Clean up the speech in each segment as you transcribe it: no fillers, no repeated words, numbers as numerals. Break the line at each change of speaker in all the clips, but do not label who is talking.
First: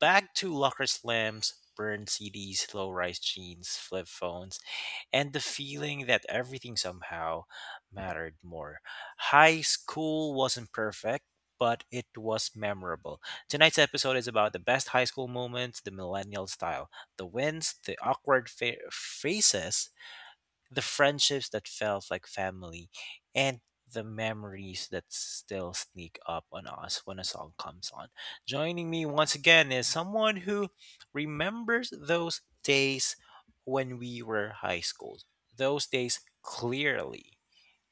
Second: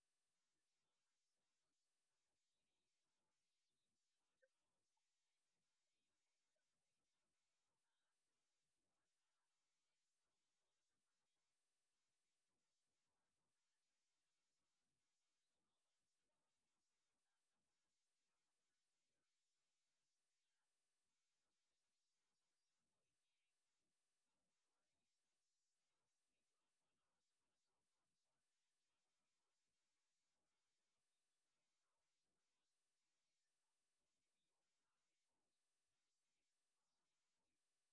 back to locker slams, burned CDs, low rise jeans, flip phones, and the feeling that everything somehow mattered more. High school wasn't perfect, but it was memorable. Tonight's episode is about the best high school moments, the millennial style, the wins, the faces, the friendships that felt like family, and the memories that still sneak up on us when a song comes on. Joining me once again is someone who remembers those days when we were high school. Those days clearly.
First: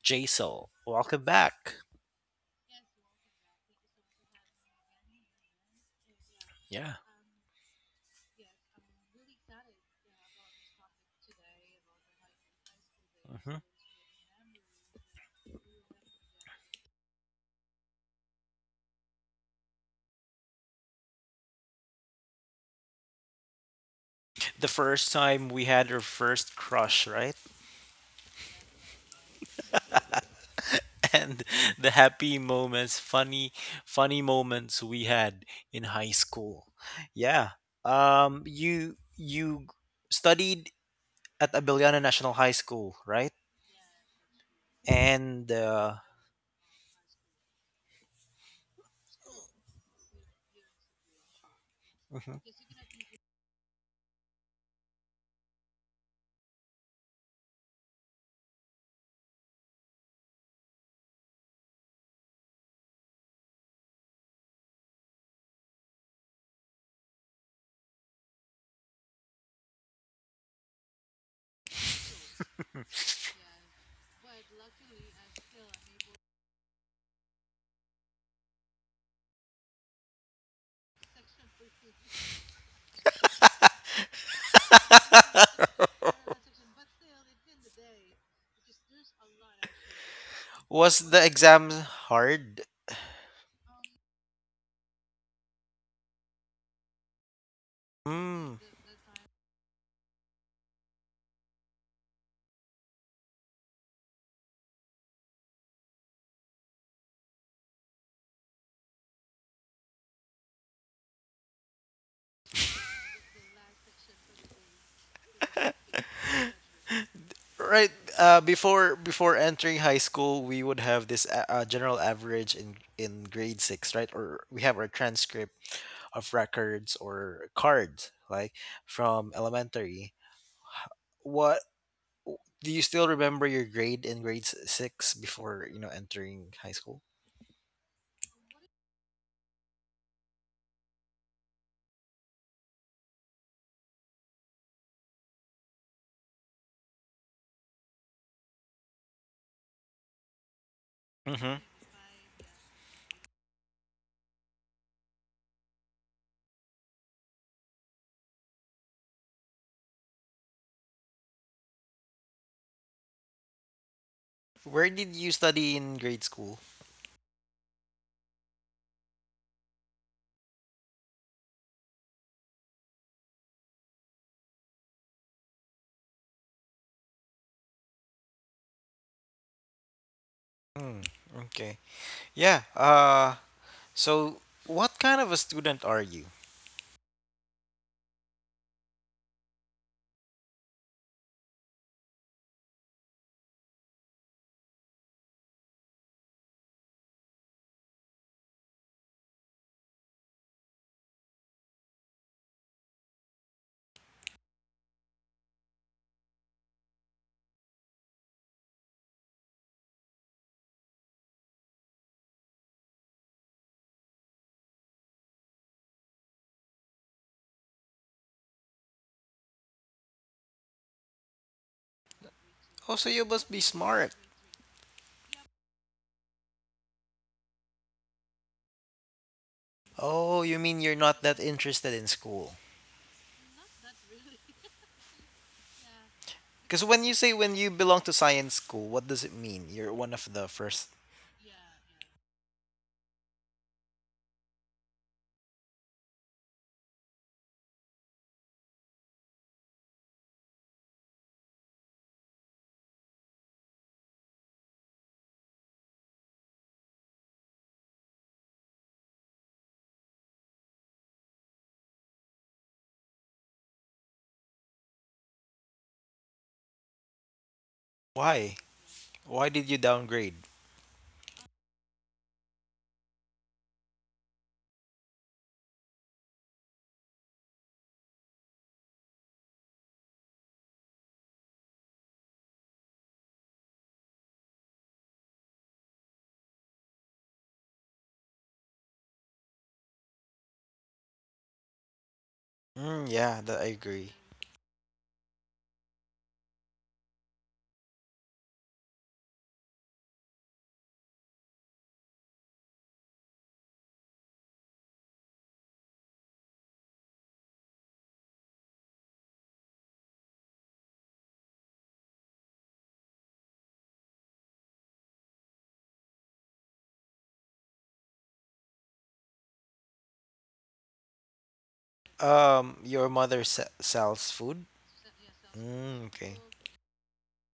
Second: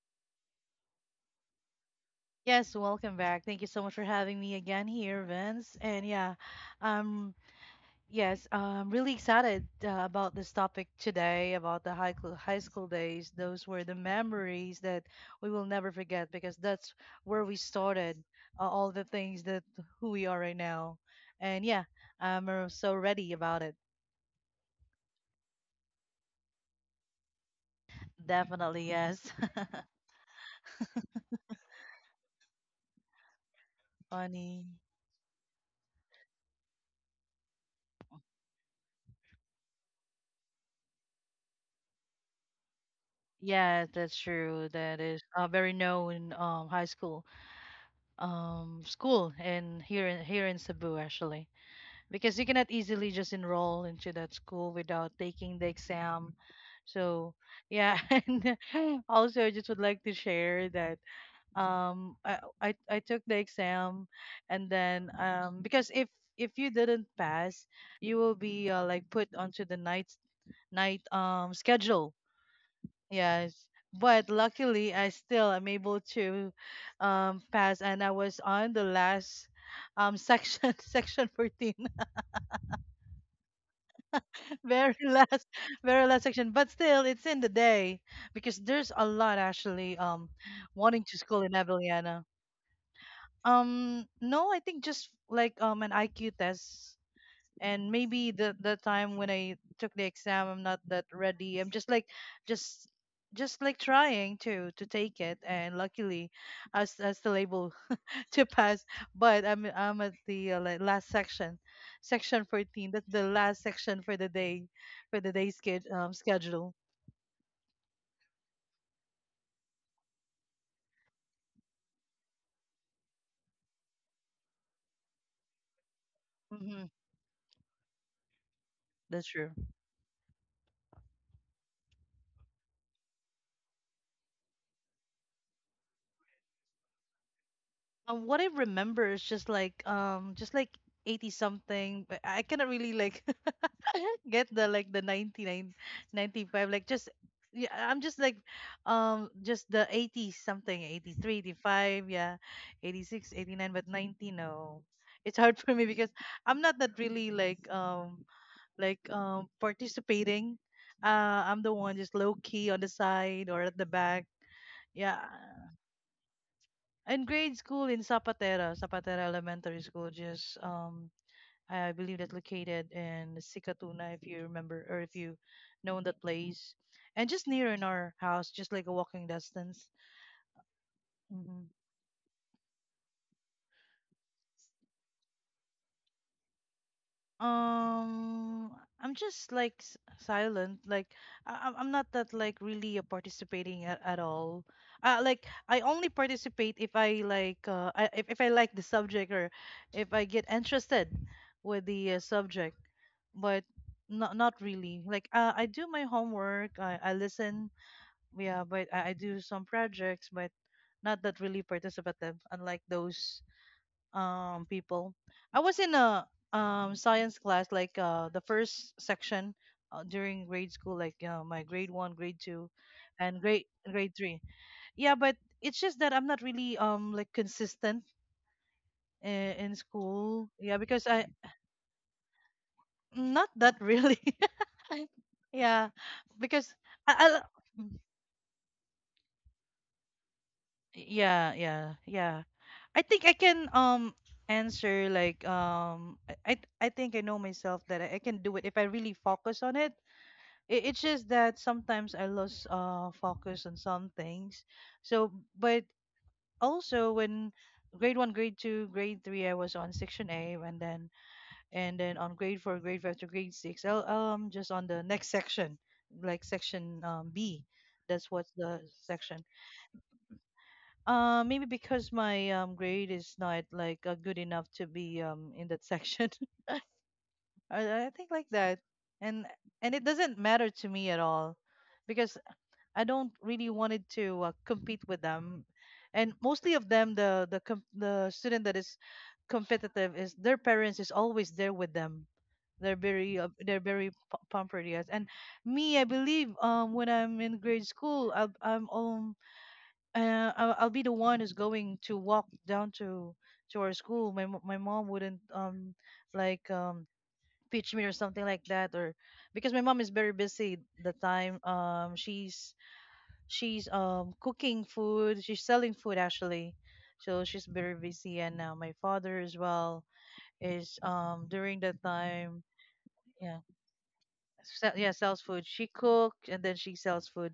Jaisal, welcome back.
Yes, welcome back. Thank you so much for having me again here, Vince. And yeah,
Yeah.
um, yes, I'm really excited about this topic today about the high school days.
Mhm.
Those were the memories that we will never forget because that's where we started all the things that who we are right now. And yeah, I'm so ready about it.
The first time we had our first crush, right?
Definitely, yes.
And the happy moments, funny
Funny.
moments we had in high school. Yeah. You studied at Abiliana National High School, right?
Yeah, that's true. That is a
And
very known high school. School, and here in Cebu actually, because
mhm.
you cannot easily just enroll into that school without taking the exam, so yeah. And also, I just would like to share that I took the exam, and then because if you didn't pass, you will be like put onto the night schedule. Yes. But luckily, I still am able to pass, and I was on the last section, section 14, very last, very last section. But still, it's in the day, because there's a lot actually wanting
Was
to
the
school in
exam
Avellana.
hard?
No, I think just like an IQ test, and maybe the
Mm.
the time when I took the exam, I'm not that ready. I'm just like, just just like trying to take it, and luckily, I was still able to pass. But I'm at the like last section, section 14. That's the last section for the day, for the day's schedule.
Right. Before entering high school, we would have this general average in grade six, right? Or we have our transcript of
Hmm.
records or cards, like
That's
from
true.
elementary. What do you still remember your grade in grade six before entering high school?
What I remember is just like 80 something, but I cannot really like get the like the 99, 95, like just. Yeah, I'm just like, just the 80 something, eighty three eighty
Mm-hmm.
five yeah, 86, 89, but 90, no. It's hard for me because I'm not that really like like participating. I'm the one just low key on the side or at the back.
Where did
Yeah.
you study in grade school?
In grade school, in Zapatera, Zapatera Elementary School, just I believe that's located in Sikatuna, if you remember, or if you know that place, and just near in our house, just like a walking distance.
Hmm.
Hmm.
Okay. Yeah. Uh. So, what kind of a student are you?
I'm just like silent. Like, I'm not that like really participating at all. Like, I only participate if I like if I like the subject, or if I get interested with the subject, but not really. Like, I do my homework. I listen, yeah, but I do some projects, but not that really participative, unlike those people. I was in a science class, like the first section during grade school, like, my grade one, grade two,
Oh, so you
and
must be
grade
smart.
three. Yeah, but it's just that I'm not really like consistent in
Oh,
school.
you
Yeah,
mean you're
because
not
I
that interested in school?
not that really. Yeah, because
Because when you say
I,
when you
I
belong to science school, what does it mean? You're one of the first.
yeah, yeah, yeah. I think I can answer, like, I think I know myself that I can do it if I really focus on It's just that sometimes I lose focus on some things. So, but also, when grade one, grade two, grade three, I was on section A, and then on grade four, grade five to grade six, I'll just on the next section, like section B. That's what
Why?
the section.
Why did you downgrade?
Maybe because my grade is not like good enough to be in that section. I think like that, and it doesn't matter to me at all, because I don't really wanted to compete with them, and mostly of them the student that is competitive is their parents is always there with them. They're
Mm,
very
yeah, that I agree.
pampered, yes. And me, I believe when I'm in grade school, I'm I'll be the one who's going to walk down to our school. My mom wouldn't like pitch me or something like that, or because my mom is very busy the time. She's cooking food. She's selling food actually, so she's very busy. And now my father as well is during that time.
Um, your mother
Yeah,
se- sells food.
sells food. She
Mm, okay.
cooks and then she sells food.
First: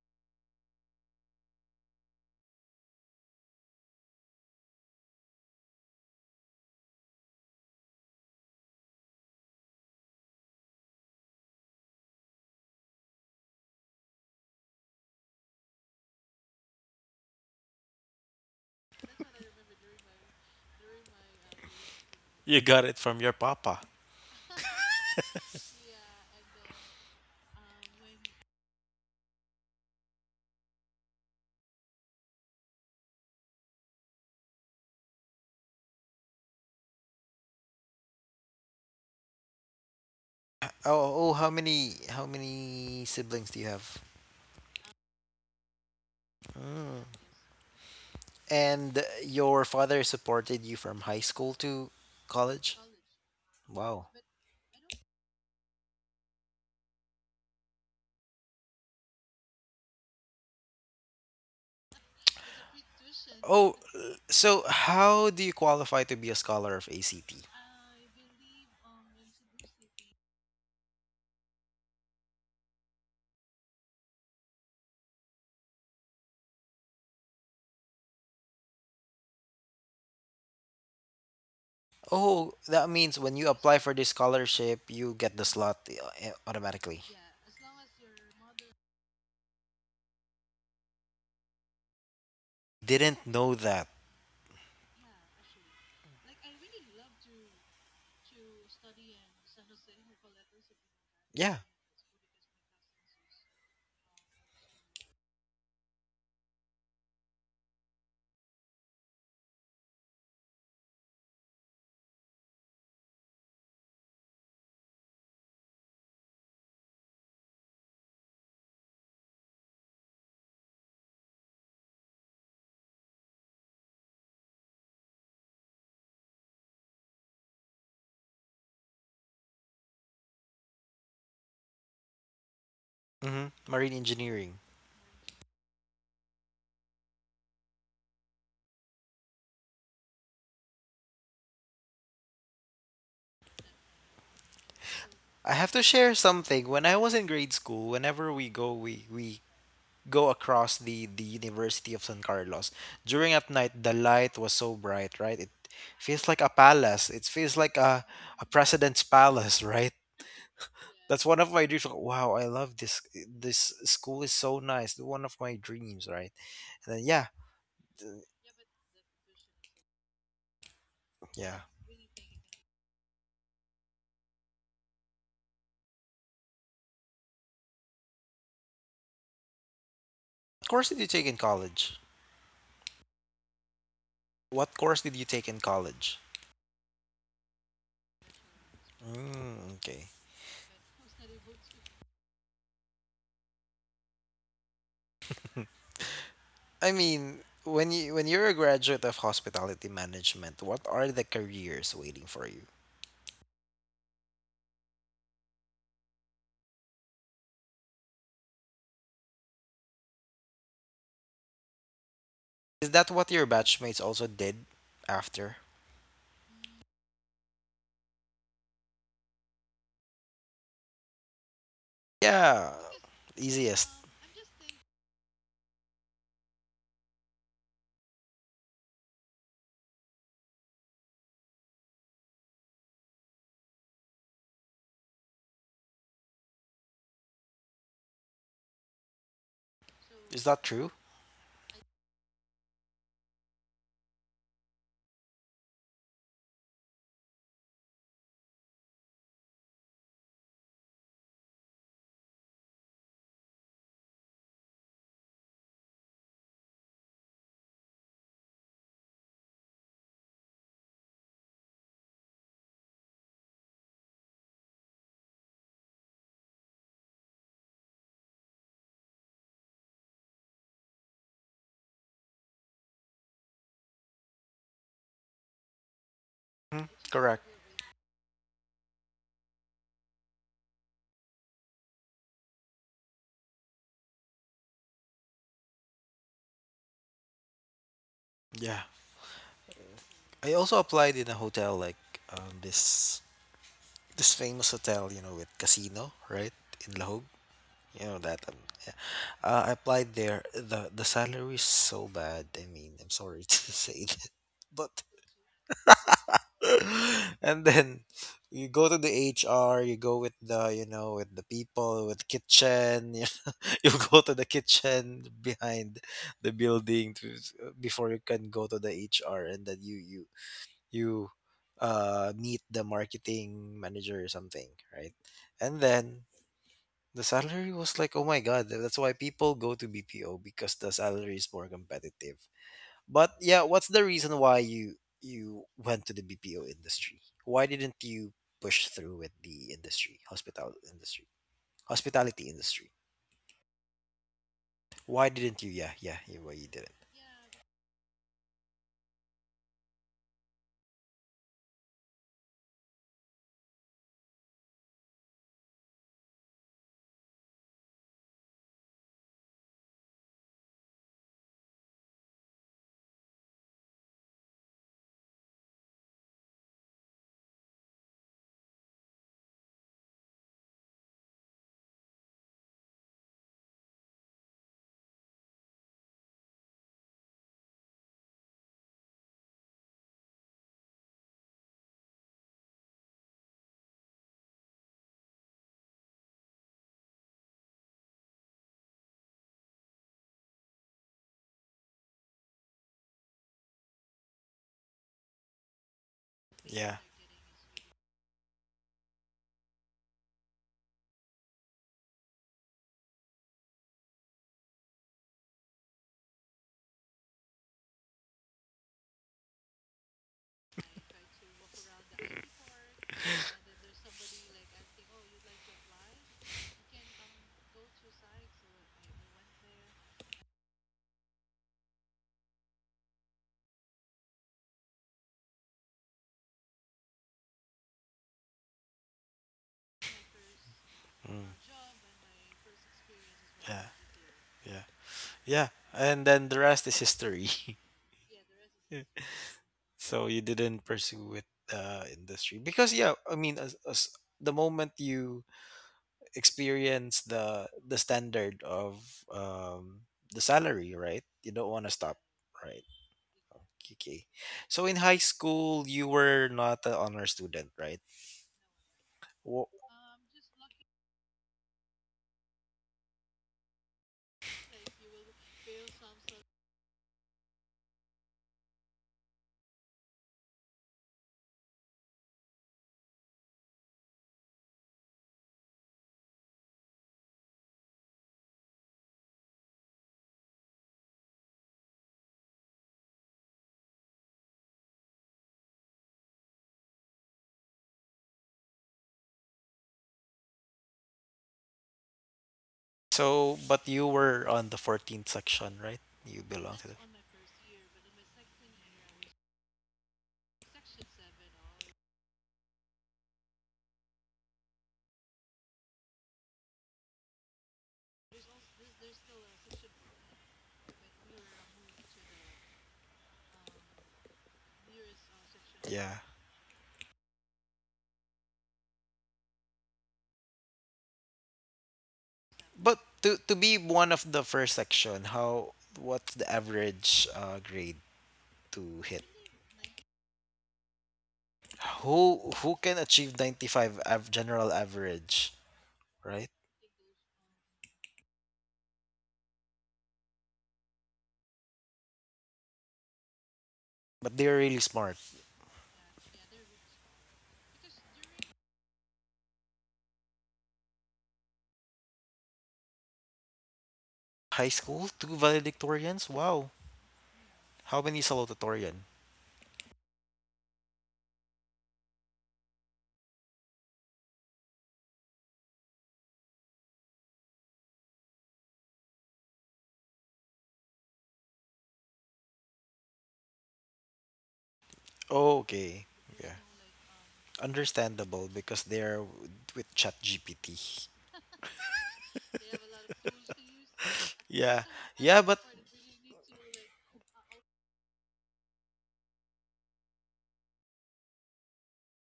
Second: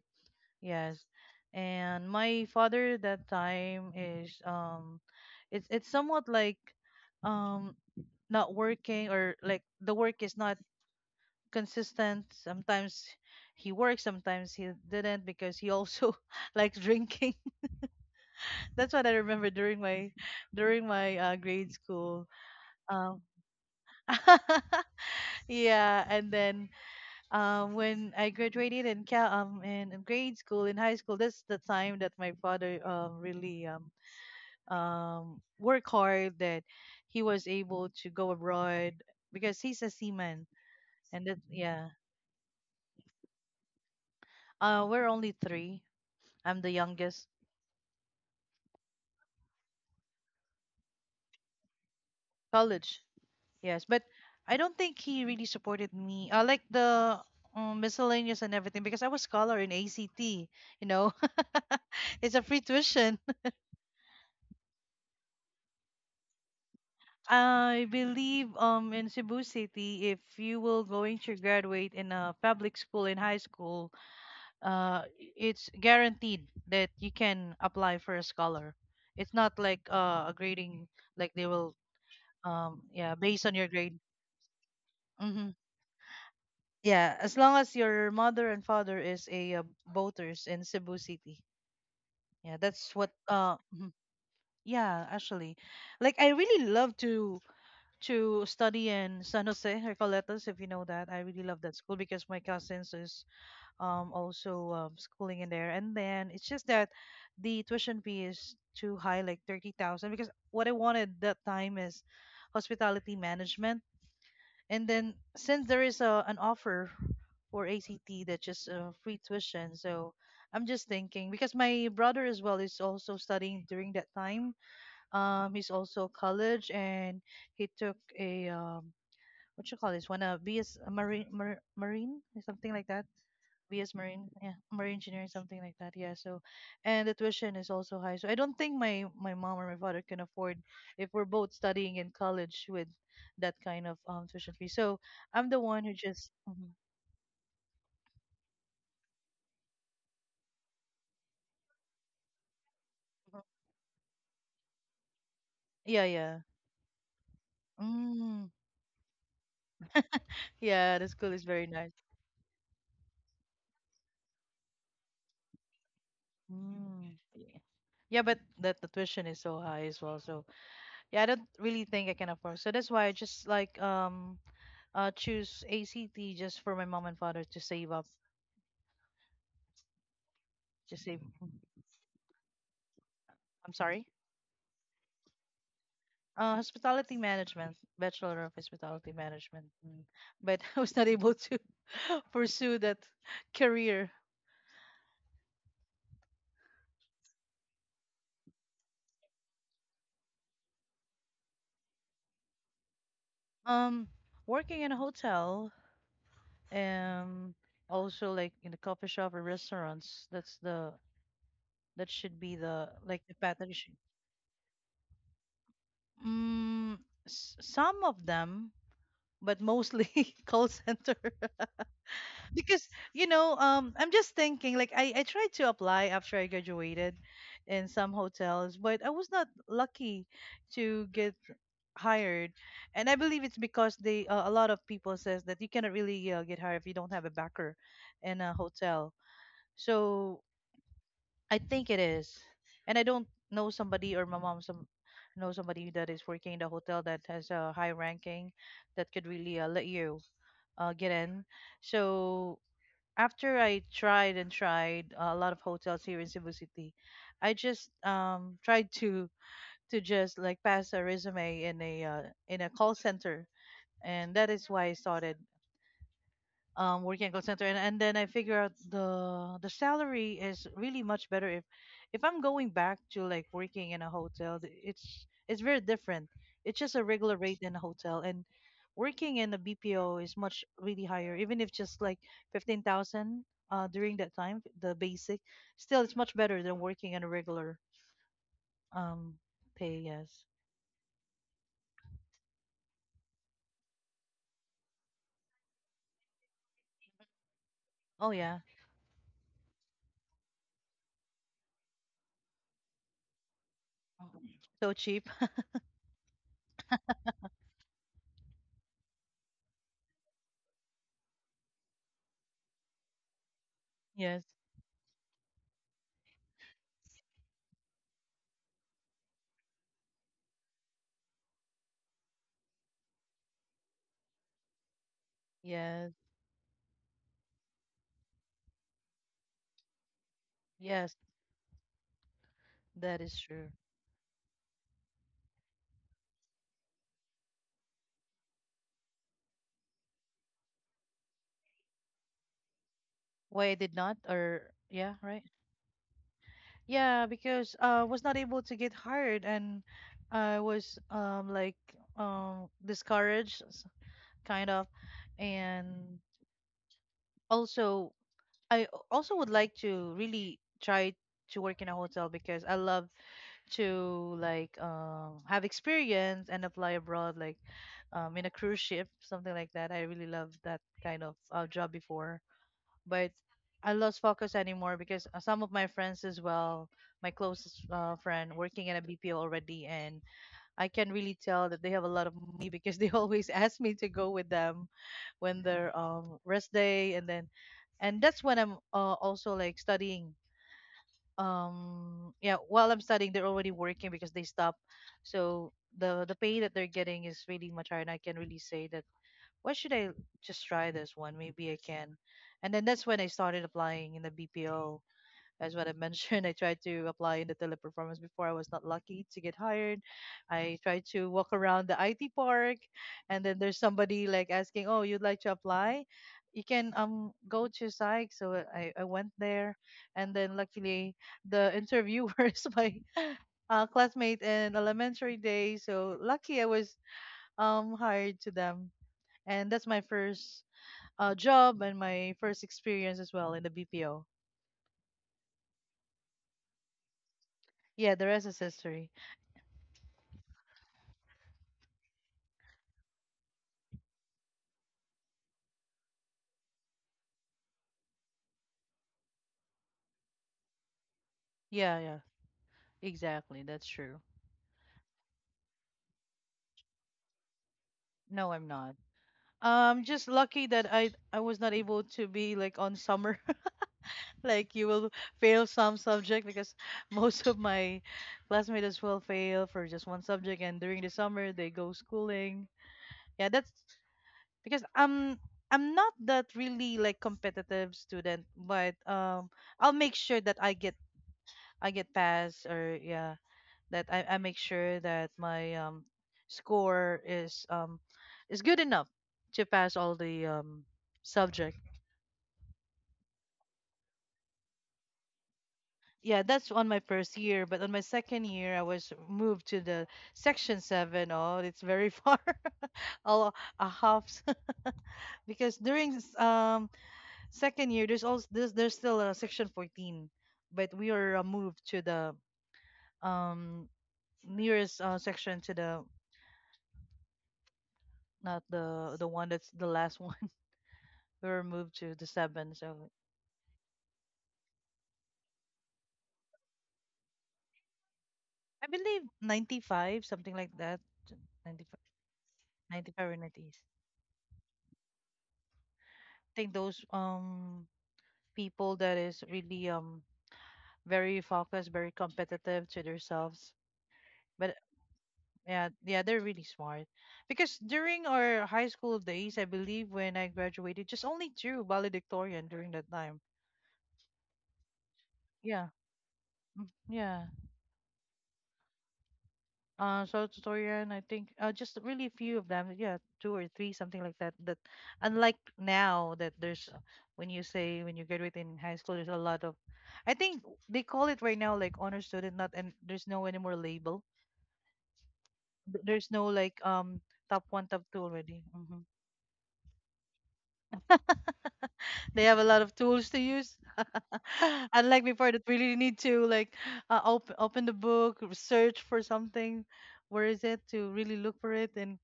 Yes. And my father that time is it's somewhat like um not working, or like the work is not consistent. Sometimes he works, sometimes he didn't because he also likes drinking. That's what I remember during my grade school.
You got it from
Um
your papa.
yeah, and then when I graduated in grade school, in high school, that's the time that my father really work hard that he was able to go abroad, because he's a seaman. And
Oh, oh,
that,
how
yeah,
many how many siblings do you have?
we're only three. I'm the
Mm.
youngest.
And your father supported you from high school to college?
College, yes. But
Wow.
I don't think he really supported me like the miscellaneous and everything, because I was scholar in ACT know it's a free tuition.
Oh, so how do you qualify to be a scholar of ACT?
I believe in Cebu City, if you will going to graduate in a public school in high school, uh it's guaranteed that you can apply for a scholar. It's not like a grading, like they will,
Oh, that
yeah,
means when
based
you
on your
apply for
grade.
this scholarship, you get the
Hmm,
slot automatically.
yeah, as long as your mother and father is a voters in Cebu City. Yeah, that's what
Didn't know that.
mhm. Yeah, actually, like I really love to study in San Jose Recoletos, if you know that. I really
Yeah.
love that school because my cousins is also schooling in there. And then it's just that the tuition fee is too high, like 30,000, because what I wanted that time is hospitality management. And then since there is an offer for ACT that just free tuition, so I'm just thinking, because my brother as well is also studying during that time. He's also college, and he took a what you call this one, a BS marine marine or something like that.
Mm-hmm. Marine
BS marine, yeah,
engineering.
marine engineering, something like that. Yeah. So, and the tuition is also high. So I don't think my mom or my father can afford if we're both studying in college with that kind of tuition fee. So I'm
I
the
have to
one who
share
just,
something.
mhm.
When I was in grade school, whenever we go, we go across the University of San Carlos. During at night, the light was so bright, right? It
Yeah,
feels like
yeah,
a palace. It feels like a
mm,
president's palace, right?
yeah. The
That's
school
one
is
of my
very
dreams.
nice.
Like, wow, I love this. This school is so nice. One of my dreams, right? And then
Mm,
yeah,
yeah. Yeah, but that the tuition is so high as well. So yeah, I don't
yeah.
really think I can afford. So that's why I just like choose ACT just for my mom and father to save up.
What course did you
Just save.
take in college?
I'm sorry.
What course did you take in college?
Hospitality management, Bachelor of Hospitality Management.
Mm,
Mm.
okay.
But I was not able to pursue that career.
I mean, when you when you're a graduate of hospitality management, what are the careers waiting for you?
Um, working in a hotel, um, also like in a coffee shop or restaurants. That's the that should be
Is
the
that
like
what
the
your
path that you should.
batchmates also did after?
Mm, some of them, but mostly call center.
Yeah,
Because, you know,
easiest.
I'm just thinking, like I tried to apply after I graduated in some hotels, but I was not lucky to get hired, and I believe it's because they, a lot of people says that you cannot really get hired if you don't have a backer in a hotel. So
Is that true?
I think it is. And I don't know somebody, or my mom some know somebody that is working in the hotel that has a high ranking that could really let you get in. So after I tried and tried a lot of hotels here in Cebu City, I just tried to just like pass a resume in a call center, and that is why I started working at call center. And then I figure out the salary is really much better if I'm going back to like working in a hotel. It's very different. It's
Mhm.
just a regular
Correct.
rate in a hotel, and working in a BPO is much really higher. Even if just like 15,000 during that time, the basic, still it's much better than working in a regular
Yeah.
um pay. Yes.
I also applied in a hotel like this this famous hotel, you know, with casino, right? In Lahog. You know
Oh
that.
yeah,
Yeah. I applied there. The salary is so bad. I mean, I'm sorry to say that,
so
but
cheap.
and then you go to the HR, you go with the, you know, with the people, with kitchen. You go to the
Yes.
kitchen behind the building to, before you can go to the HR, and then you meet the marketing manager or something, right? And
Yes.
then the salary was like, oh my god, that's why people go to BPO because the
Yes.
salary is more competitive.
That
But
is
yeah,
true.
what's the reason why you you went to the BPO industry? Why didn't you push through with the industry, hospital industry, hospitality industry?
Why I did not, or yeah,
Why
right?
didn't you? Yeah, yeah, yeah, why you didn't?
Yeah, because I was not able to get hired, and I was like discouraged, kind of. And also, I also would like to really try to work in a hotel because I love to like have experience and apply abroad, like in a cruise ship, something like that. I really love that kind of job before, but I lost focus anymore because some of my friends as well, my closest friend working in a BPO already, and I can really tell that they have a lot of money because they always ask me to go with them when their rest day, and then, and that's when I'm also like studying. Yeah, while I'm studying, they're already working because they stop, so the pay that they're
Yeah,
getting is really much higher, and I can really say that why should I just try this one? Maybe I can. And then that's when I started applying in the BPO. As what I mentioned, I tried to apply in the teleperformance before. I was not lucky to get hired. I tried to walk around the IT park, and then there's somebody like asking, "Oh, you'd like to apply? You can go to psych." So I went there, and then luckily the interviewer is my classmate in elementary days. So lucky I was hired to them, and that's my first
mm,
job and my first experience as well in the
yeah,
BPO.
yeah, yeah. And then the rest is history.
Yeah, the rest is
Yeah.
history.
So you didn't pursue with the industry because yeah, I mean, as the moment you experience the standard of the salary, right? You don't want to
Yeah,
stop,
yeah,
right?
exactly. That's true.
Okay. So in high school, you were not an honor student, right?
No, I'm not.
Wh-
Just lucky that I was not able to be like on summer. Like you will fail some subject because most of my classmates as well fail for just one subject, and during the summer they go schooling. Yeah, that's because I'm not that really like competitive student, but I'll make sure that I get pass or yeah, that I make sure that my score is good enough to pass all the subject.
So, but you were on the 14th section, right? You
Yeah, that's
belong
on
to the
my first year, but on my second year, I was moved to the section seven. Oh, it's very far, a, a half, because during second year, there's also there's still a section 14, but we are moved to the um nearest section to the,
yeah.
not the one that's the last one. We were moved to the seven,
But
so
to be one of the first section, how what's the average grade
I
to
believe
hit?
95, something like that. 95
Who can
95 or
achieve
90s.
95 general average? Right?
I think those people that is really very focused, very competitive to themselves.
But they're
But
really smart.
yeah, yeah, they're really smart. Because during our high school days, I believe when I graduated, just only two valedictorian during that time.
High school, two
Yeah.
valedictorians? Wow.
Mm, yeah.
How many salutatorian?
Uh, short tutorial, I think, just really a few of them, yeah, two or three, something like that. That, unlike now, that there's when you say when you graduate in high school, there's a lot of, I think, they call it right now like honor student, not, and there's no anymore label.
Oh, okay.
There's no
Yeah.
like top one top two
Understandable
already.
because
Hmm.
they're with ChatGPT.
They have a lot of tools to use
Yeah.
unlike
Yeah,
before,
but
that really need to like, open the book, search for something, where is it, to really look for it. And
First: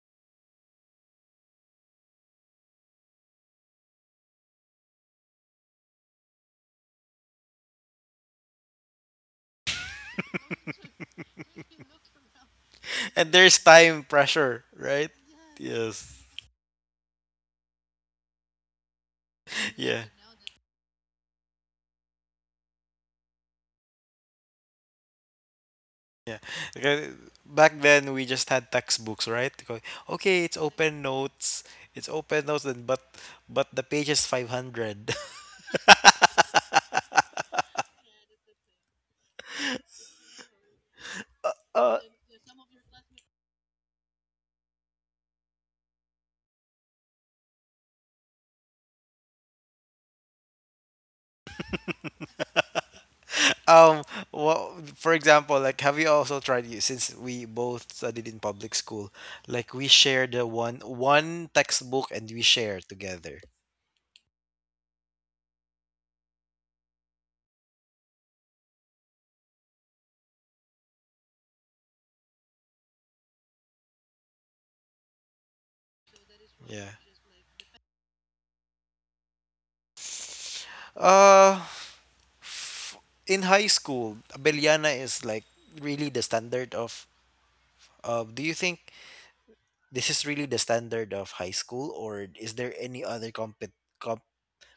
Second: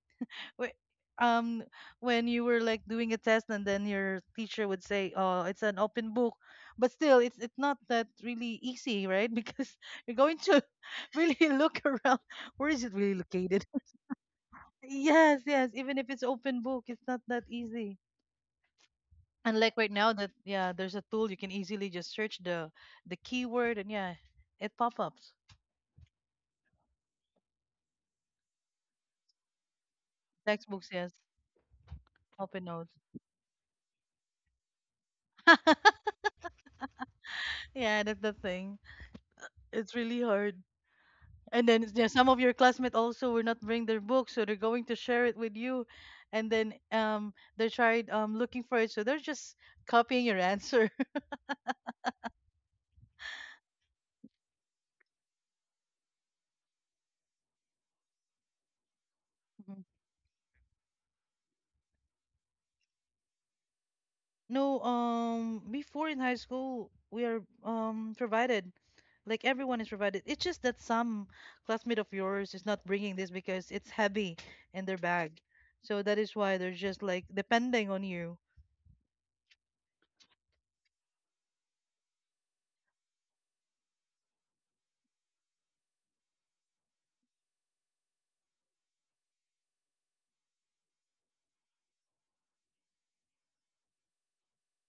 wh- um when you were like doing a test and then your teacher would say, oh, it's an open book, but still, it's not that really easy, right? Because you're going to really look around where is it really
and there's
located.
time pressure, right?
Yes, yes, even if
Yes.
it's open book, it's not that easy. And like right
Yeah.
now that yeah, there's a tool, you can easily just search the keyword, and yeah, it pop-ups.
Yeah. Okay, back then we just had textbooks, right? Go- okay, it's
Textbooks,
open
yes.
notes. It's open
Open
notes and
notes.
but the page is 500.
Yeah, that's the thing, it's really hard. And then yeah, some of your classmates also will not bring their books, so they're going to share it with you. And then they tried looking for it, so they're just copying your answer.
Um, well, for example, like have you also tried you since we both studied in public school, like
Mhm.
we share the one one textbook and we share together.
No, before in high school, we are provided. Like everyone is provided. It's just that some classmate of yours is not bringing this because it's heavy in their bag. So that is why they're
Yeah.
just like depending on you.
Uh, in high school, Abeliana is like really the standard of. Do you think this is really the standard of high school, or is there any other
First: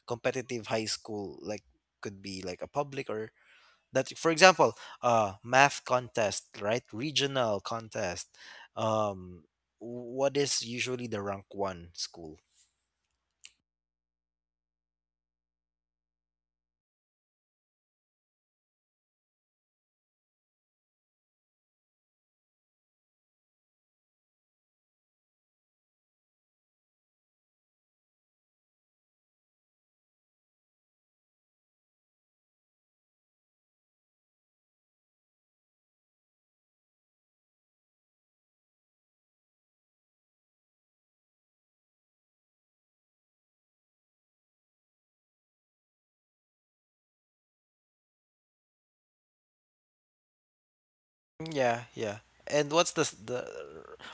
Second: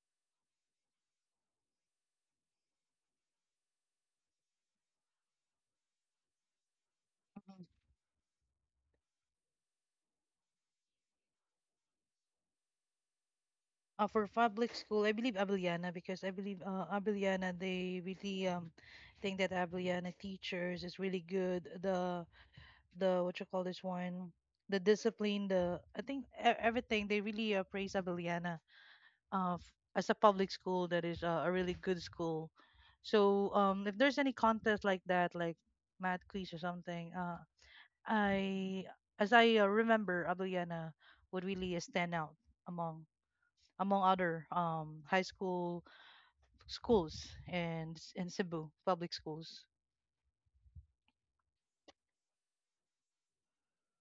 competitive high school like could be like a public or that for example math contest right regional contest um what is usually the rank one school?
Uh, for public school, I believe Abellana, because I believe Abellana, they really think that Abellana teachers is really good. The what you call this one, the discipline, the, I think everything, they really praise Abellana as a public school that is a really good school. So if there's any contest like that, like math quiz or something, I as I remember, Abellana would really stand out among, among other high school schools and in Cebu public schools.
Mm, yeah, yeah. And what's the,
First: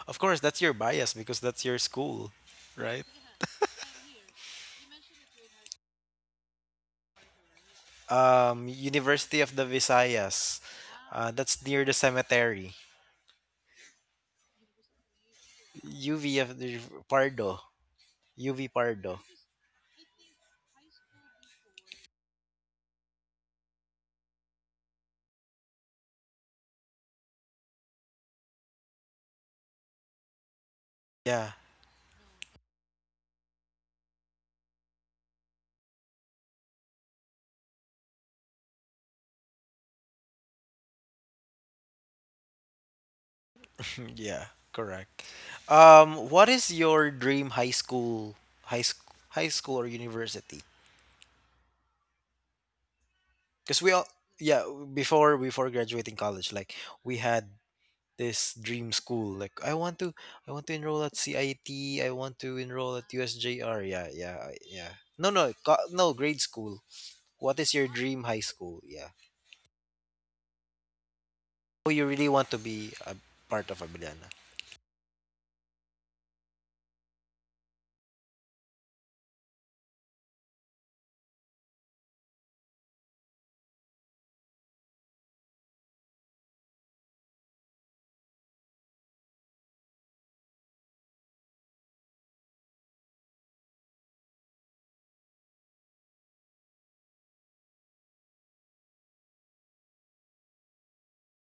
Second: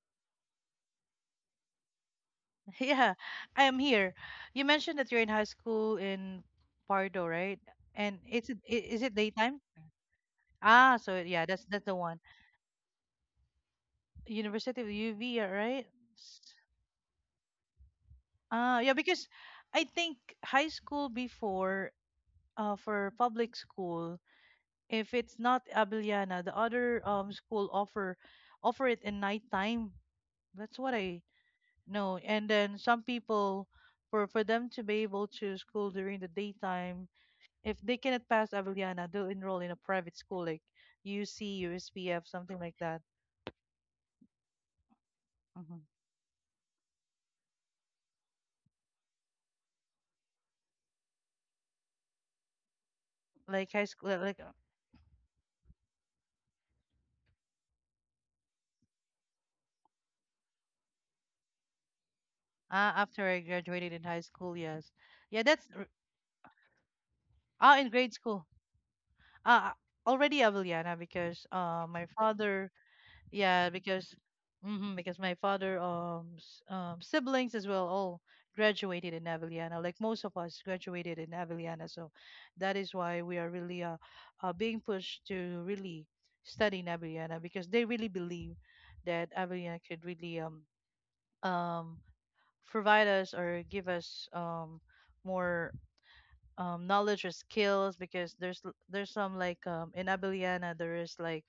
of course that's your bias because that's your school, right?
Yeah, I am here. You mentioned that you're in high school in Pardo, right? And it's, is it
University of
daytime?
the visayas,
Ah, so yeah,
that's
that's
near the
the one.
cemetery.
University of UV, yeah, right?
UV
S-
of the Pardo. UV
Ah, yeah,
Pardo.
because I think high school before, for public school, if it's not Abiliana, the other school offer, offer it in nighttime. That's what I—
Yeah.
no, and then some people, for them to be able to school during the daytime, if they cannot pass Avellana, they'll enroll in a private school like UC, USPF, something like that.
Yeah, correct.
Hmm.
What is your dream high school or university?
Like
Cuz
high
we all,
school,
yeah, before graduating college like we had this dream school like I want to enroll at CIT, I T. I want to
ah,
enroll at
after I
USJR.
graduated in
Yeah,
high
yeah,
school, yes,
yeah. No,
yeah,
no,
that's
no grade school. What is
ah,
your
in grade
dream high
school.
school? Yeah.
Ah, already Avellana, because
Oh, you
my
really want to
father.
be a
Yeah,
part of
because
Abiliana.
hmm, because my father siblings as well all graduated in Avellana. Like most of us graduated in Avellana, so that is why we are really being pushed to really study in Avellana because they really believe that Avellana could really um provide us or give us more knowledge or skills, because there's there's some like in Avellana there is like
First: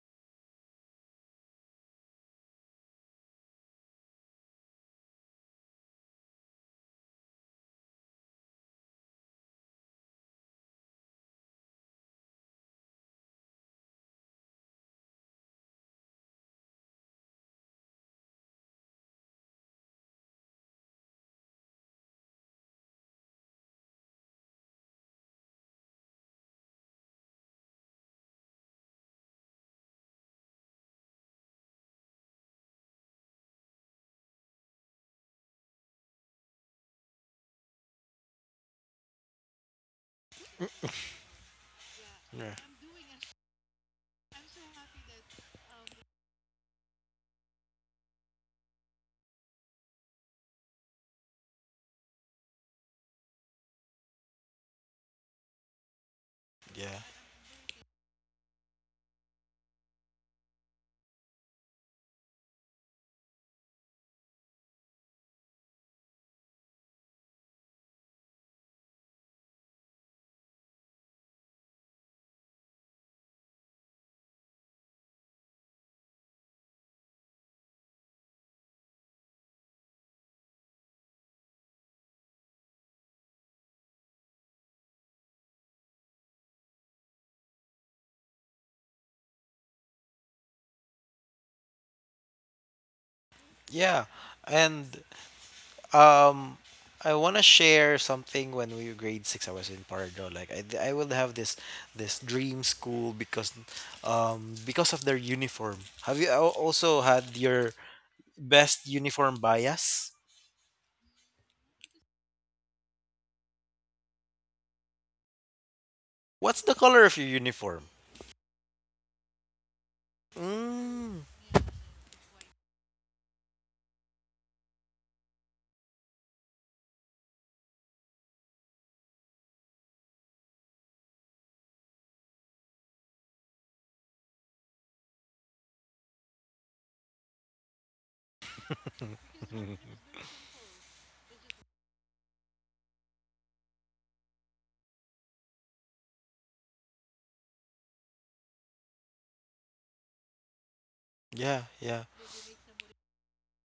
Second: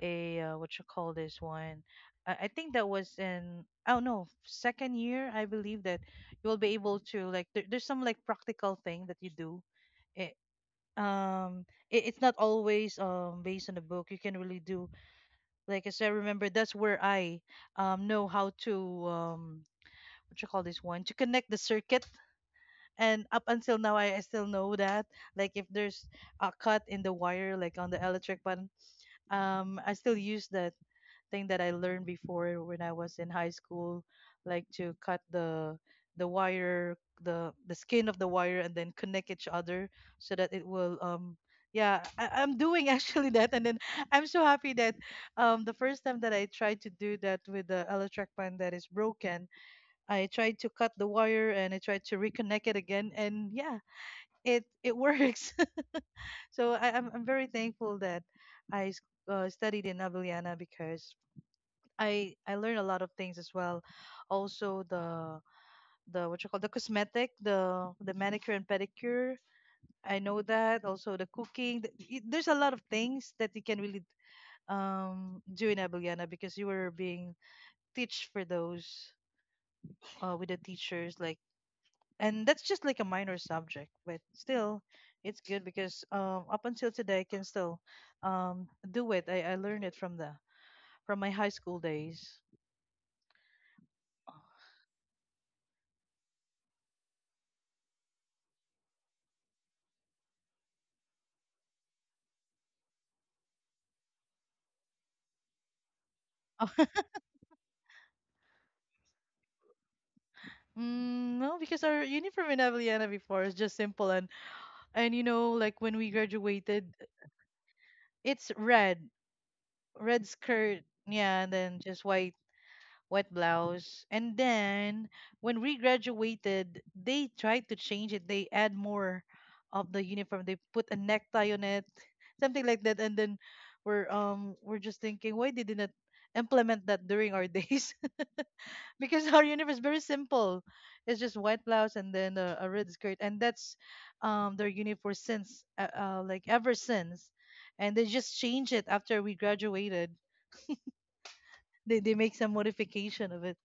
a what you call this one, I think that was in, oh no, second year I believe, that you will be able to like there, there's some like practical thing that you do it, it, it's not always based on the book, you can really do, like as I remember, that's where I know how to what you call this one, to connect the circuit. And up until now I still know that, like if there's a cut in the wire, like on the electric button, I still use that thing that I learned before when I was in high school, like to cut the wire, the skin of the wire, and then connect each other, so that it will. Yeah, I,
Yeah.
I'm doing actually that, and then I'm so happy that the first time that I tried to do that with the electric fan that is broken, I tried to cut the wire and I tried to reconnect it again, and yeah, it works. So I,
Yeah.
I'm I'm very thankful that I studied in Avellana, because I learned a lot of things as well. Also the what you call the cosmetic, the manicure and pedicure. I know that. Also the cooking. There's a lot of things that you can really do in Abellana because you were being teach for those with the teachers like, and that's just like a minor subject, but still, it's good because up until today I can still do it. I learned it from the, from my high school days.
Yeah, and um, I want to share something. When we were grade six, I was in Pardo. Like I would have this this dream school because of their uniform. Have you also had your best uniform bias?
Mm, no, because our uniform in Avellana before is just simple, and you know like when we
What's the
graduated,
color of your uniform?
it's red, red skirt,
Mm,
yeah, and then just white, white blouse. And then when we graduated, they tried to change it. They add more of the uniform. They put a necktie on it, something like that. And then we're just thinking, why they didn't implement that during our days? Because our uniform is very simple. It's just white blouse and then a red skirt, and that's their uniform since like ever since, and they just change it after we graduated.
yeah, yeah,
They make some modification of it.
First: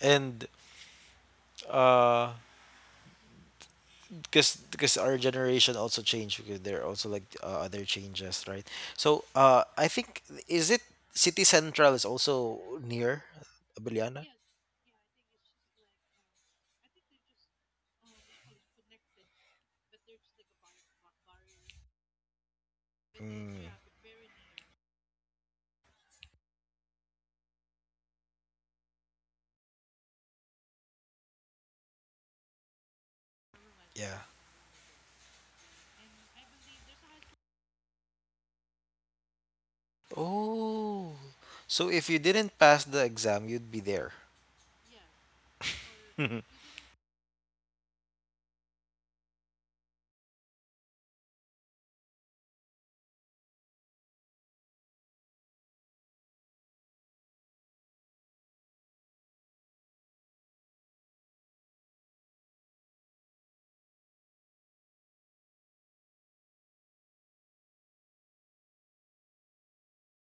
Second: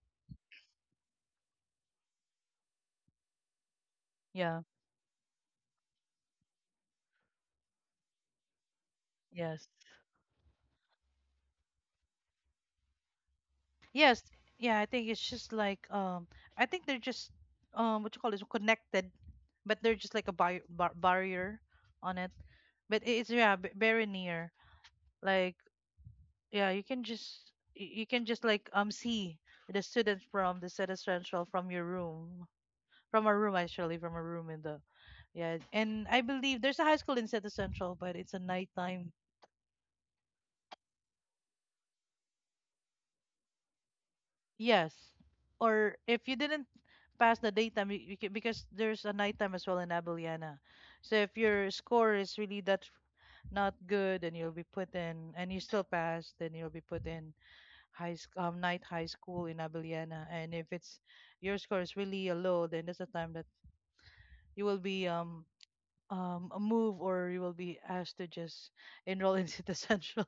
and uh
Yeah.
because our generation also changed because there are also like other changes, right? So
Yes.
I think is it city central is also near
Yes.
Abiliana?
Yeah. I think it's just like I think they're just what you call it, connected, but they're just like a barrier on it. But it's yeah,
Mm,
very near. Like yeah you can just, you can just like see the students from the set essential from your room, from a room, actually, from
yeah.
a room in the— yeah, and I believe there's a high school in set essential, but it's a nighttime.
Oh, so if you didn't pass the exam you'd be there.
Yes, or if you didn't pass the daytime, you can, because there's a nighttime as well in Abeliana, so if your score is really that not good and you'll be put in, and you still pass, then you'll be put in high night high school in Abiliana. And if it's your score is really low, then that's the time that you will be a move or you will be asked to just enroll in City Central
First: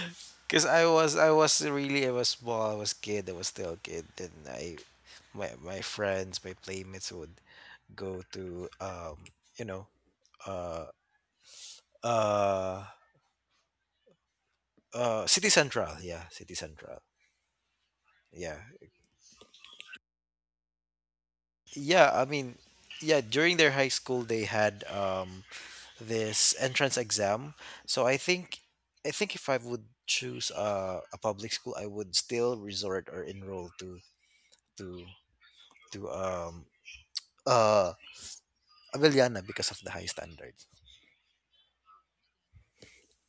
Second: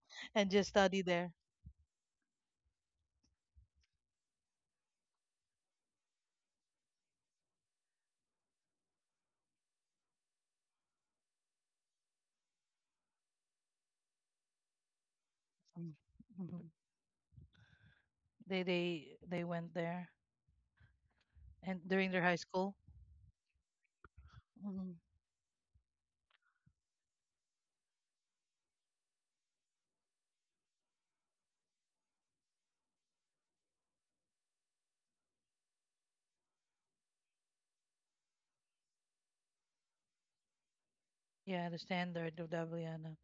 and
Because
just
i
study
was I
there.
was really I was small I was kid I was still a kid and I my my friends my playmates would go to you know uh uh
Mm,
City
mhm.
Central, yeah,
They went there and during
yeah.
their
I
high
mean,
school.
yeah. During their high school, they had
Hmm.
this entrance exam. So I think if I would choose a public school, I would still resort or enroll to to to um uh Avellana because of the high standards.
Yeah, the standard of the Abiliana.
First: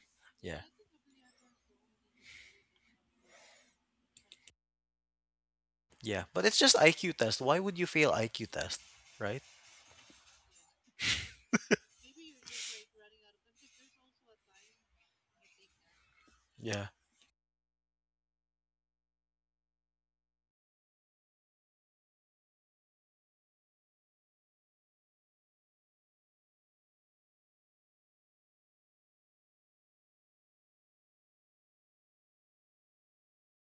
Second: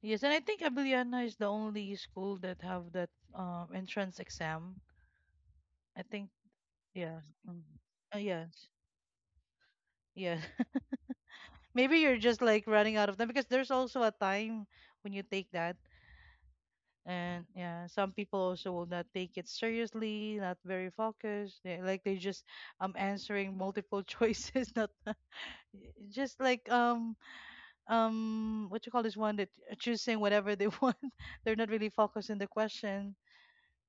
Yes, and I
Yeah,
think Abiliana is the only school that have that entrance exam. I
yeah.
think,
But it's just IQ
yeah.
test. Why
Mm.
would you fail IQ
Yes.
test, right?
Yeah. Maybe you're just like running out of time because there's also a time when you take that.
Yeah.
And yeah, some people also will not take it seriously, not very focused. Like they just answering multiple choices, not just like what you call this one that choosing whatever they want. They're not really focused in the question.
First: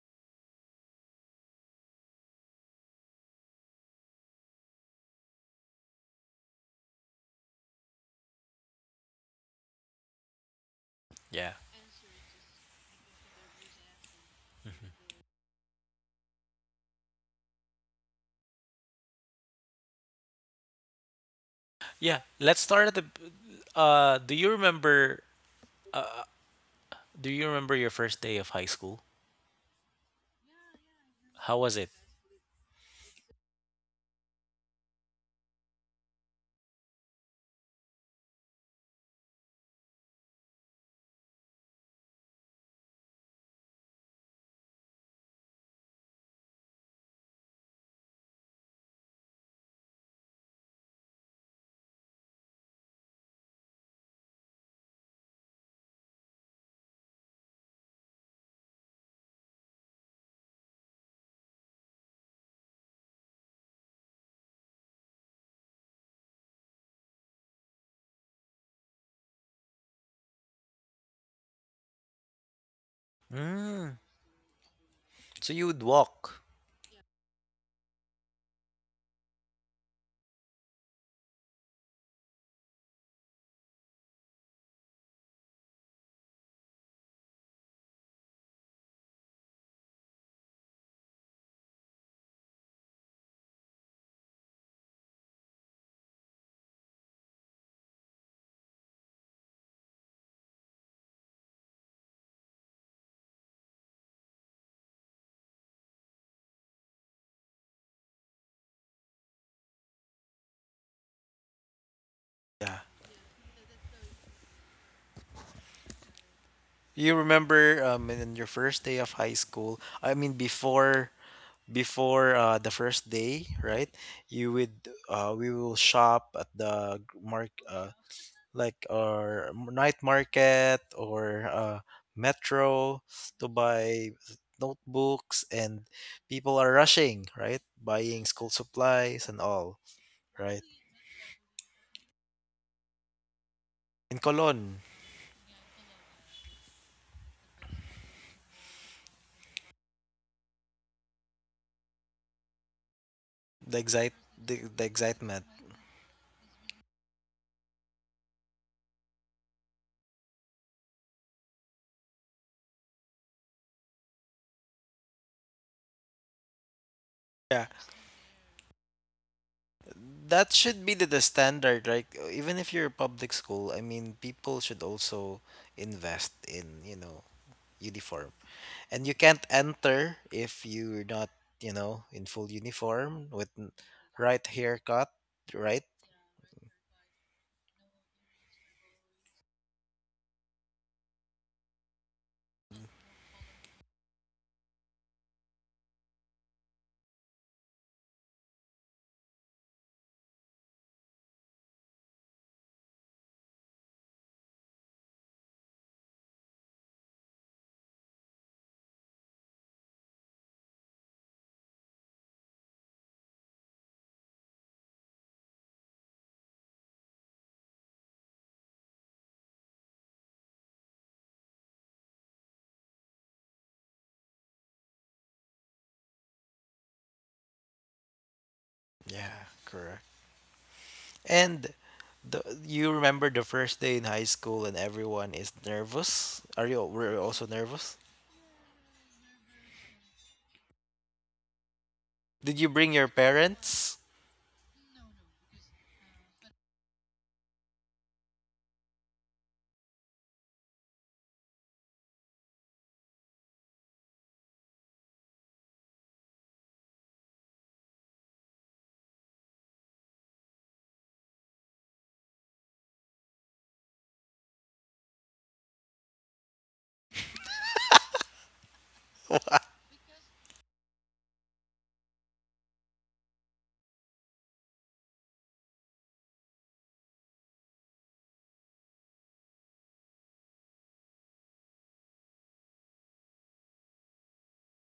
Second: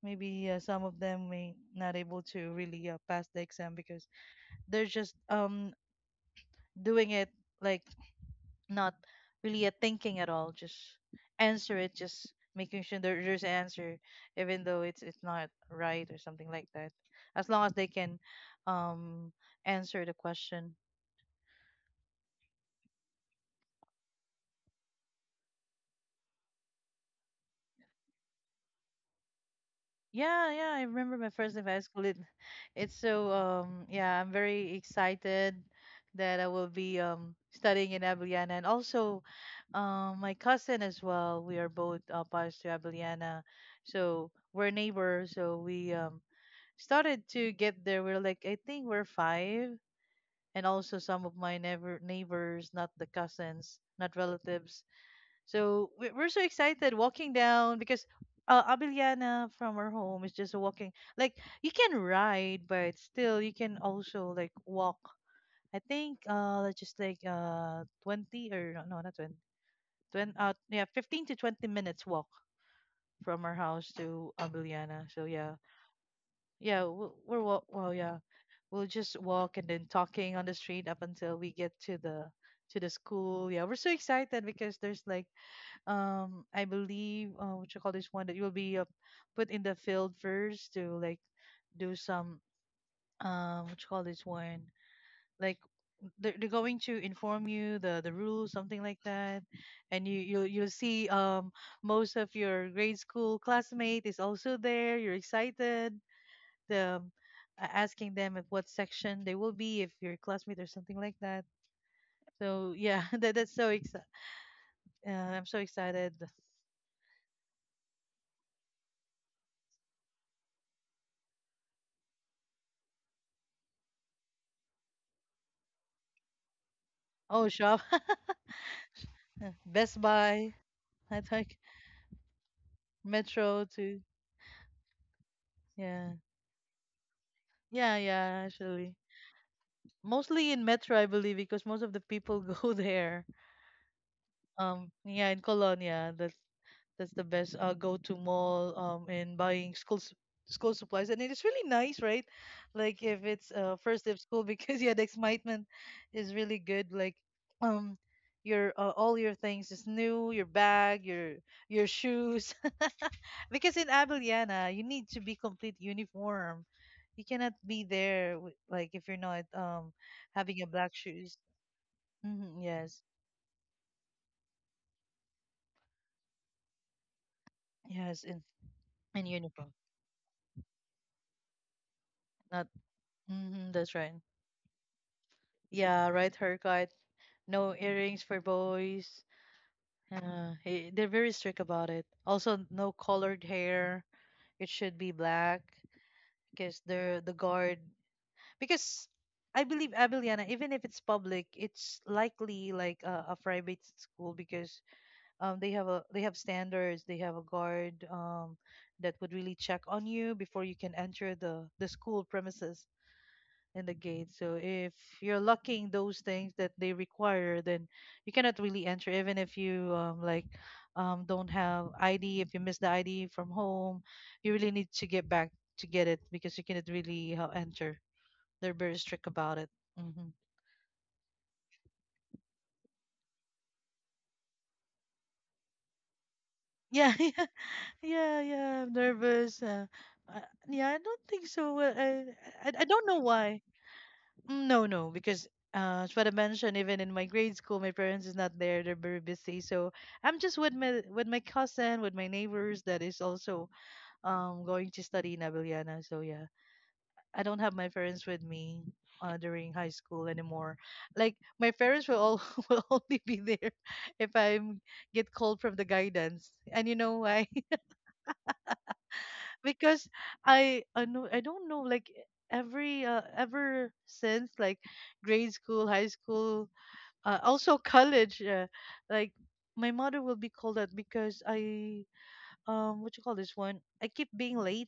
Maybe some of them may not able to really pass the exam because they're just doing it, like not really a thinking at all, just
Yeah.
answer it, just making sure there's an answer even though it's
Mm-hmm.
it's not right or something like that, as long as they can um answer the question.
Yeah. Let's start at the. Do you remember? Uh? Do you remember your first day of high school?
Yeah, yeah, I remember my
How
first day of
was
high
it?
school. It's so, yeah, I'm very excited that I will be studying in Abiliana, and also my cousin as well. We are both passed to Abiliana, so we're neighbors. So we started to get there. We're like, I think we're five, and also some of my neighbors, not the cousins, not relatives. So we're so excited walking down because Abiliana from our home is just walking. Like you can ride, but still you can also like walk. I think, let's just like, 20, or no, no, not twenty twenty 20, yeah, 15 to 20 minutes walk from our house
Mm.
to Abiliana. So
So
yeah.
you would walk.
Yeah, we're walk. Well, yeah, we'll just walk and then talking on the street up until we get to the school. Yeah, we're so excited because there's like, I believe, what you call this one, that you will be put in the field first to like do some, what you call this one, like they're going to inform you the rules, something like that. And you'll see most of your grade school classmate is also there. You're excited, the asking them at what section they will be, if you're a classmate or something like that. So
Yeah.
yeah, that's so excited. I'm so excited.
You remember in your first day of high school, I mean before the first day, right? You would we will shop at the
Oh,
mark
shop,
like our night
Best Buy,
market
I
or
think,
metro to
Metro too.
buy notebooks and
Yeah,
people are rushing, right?
yeah,
Buying
yeah.
school
Actually,
supplies and all,
mostly
right?
in Metro, I believe, because most of the people go there.
In Colon.
Yeah, in Colonia, that's the best go to mall, in buying school school supplies. And it is really nice, right? Like if it's
The
first day of school,
the
because yeah, the
excitement.
excitement is really good. Like, um, your all your things is new, your bag, your shoes. Because in Abiliana, you need to be complete uniform. You cannot
Yeah,
be there with, like if you're not
that
having a
should be
black
the
shoes.
standard, like even if you're a
Yes,
public school, I mean people should also invest in, you know,
yes,
uniform,
in
and you
in
can't
uniform.
enter if you're not, you know, in full
Not.
uniform with
That's right.
right haircut, right?
Yeah, right haircut, no earrings for boys. They're very strict about it. Also, no colored hair. It should be black because they're the guard. Because I believe Abiliana, even if it's public, it's likely like a private school because they have standards. They have a guard that would really check on you before you can enter the school premises. In the gate. So if you're locking those things that they require, then you cannot really enter, even if you, like, don't have ID. If you miss the ID from home, you really need to get back to get it, because you cannot really enter. They're very strict
Yeah,
about it.
correct.
Hmm.
And the, you remember the first day in high school and everyone is nervous, are you, were
Yeah,
you also
yeah,
nervous,
yeah, yeah. I'm nervous. Uh, yeah, I don't think so. I,
did you
I I
bring your
don't know why.
parents?
No, no, because as what I mentioned, even in my grade school, my parents is not there; they're very busy. So I'm just with my cousin, with my neighbors that is also going to study in Abiliana. So yeah, I don't have my parents with me during high school anymore. Like my parents will all will only be there if I get called from the guidance, and you know why? Because I know I don't know, like every, ever since like grade school, high school, also college, like my mother will be called out because I, what you call this one, I keep being late.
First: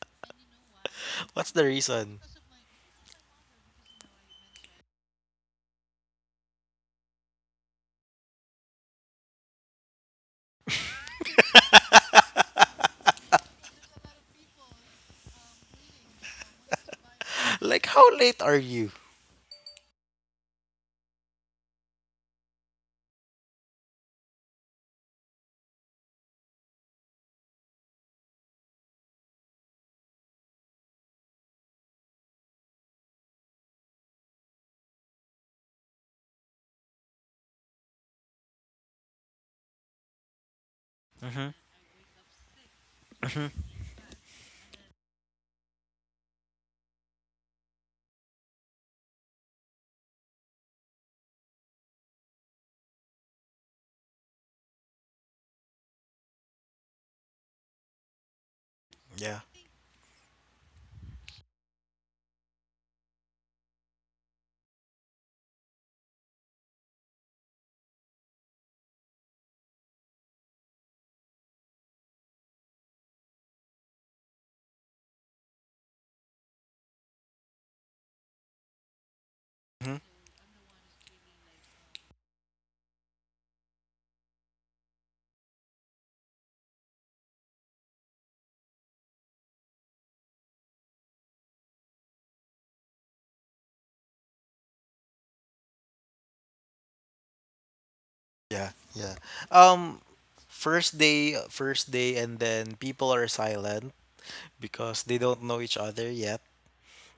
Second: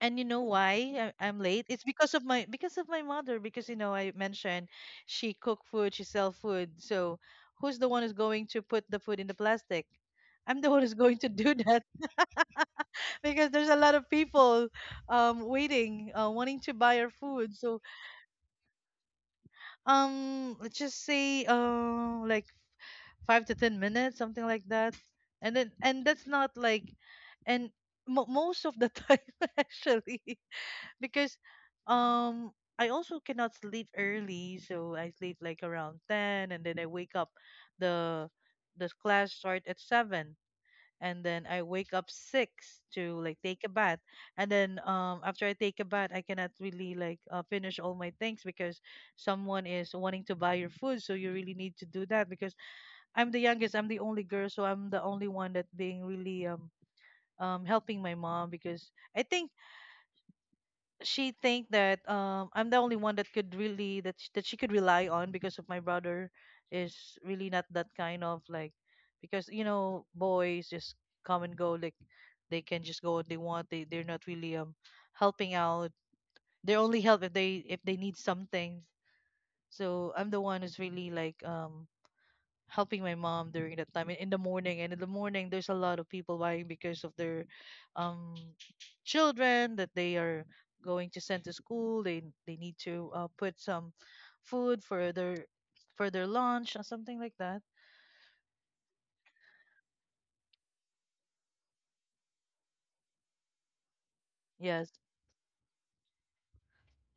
And you know why I'm
What's the
late? It's because
reason?
of my mother, because, I mentioned, she cook food, she sell food. So who's the one who's going to put the food in the plastic? I'm the one who's going to do that because there's a lot of people waiting, wanting to buy our food. So,
Like, how late are you?
let's just say, like 5 to 10 minutes, something like that. And then, and that's not like, and mo most of the time actually. Because um I also cannot sleep early, so I sleep like around 10, and then I wake up. the The class start at 7, and then
Mm-hmm.
I wake up 6 to like
Mm-hmm.
take a bath, and then after I take a bath, I cannot really like finish all my things because someone is wanting to buy your food, so you really need to do that because I'm the youngest. I'm the only girl, so I'm the only one that being really helping my mom because I
Yeah.
think she think that I'm the only one that could really, that she could rely on, because of my brother is really not that kind of, like, because boys just come and go, like they can just go what they want. They're not really helping out. They only help if they need something.
Mm-hmm.
So I'm the one who's really like helping my mom during that time, in the morning. And in the morning, there's a lot of people buying because of their, um, children that they are going to send to school. They need to put some food for their lunch or something like that.
Yeah. Yeah. Um, first day, and then people are silent
Yes.
because they don't know each other yet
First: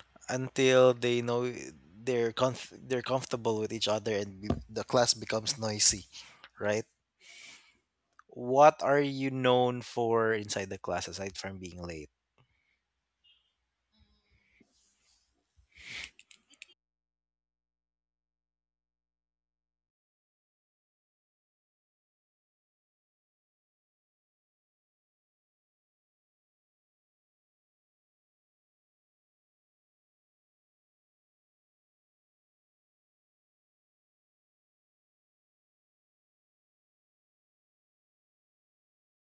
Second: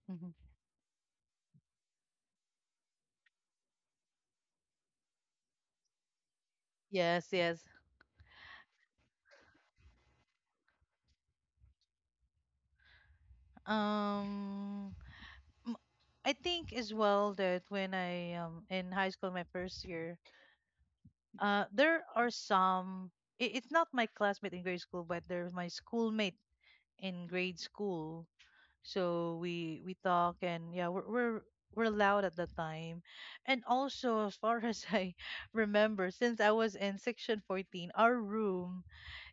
Hmm,
until they know they're they're comfortable with each other and the class becomes noisy, right?
yes, yes.
What are you known for inside the class aside from being late?
Um, m- I think as well that when I, in high school, my first year, there are some. It's not my classmate in grade school, but they're my schoolmate in grade school. So we talk. And yeah, we're loud at the time. And also, as far as I remember, since I was in section 14, our room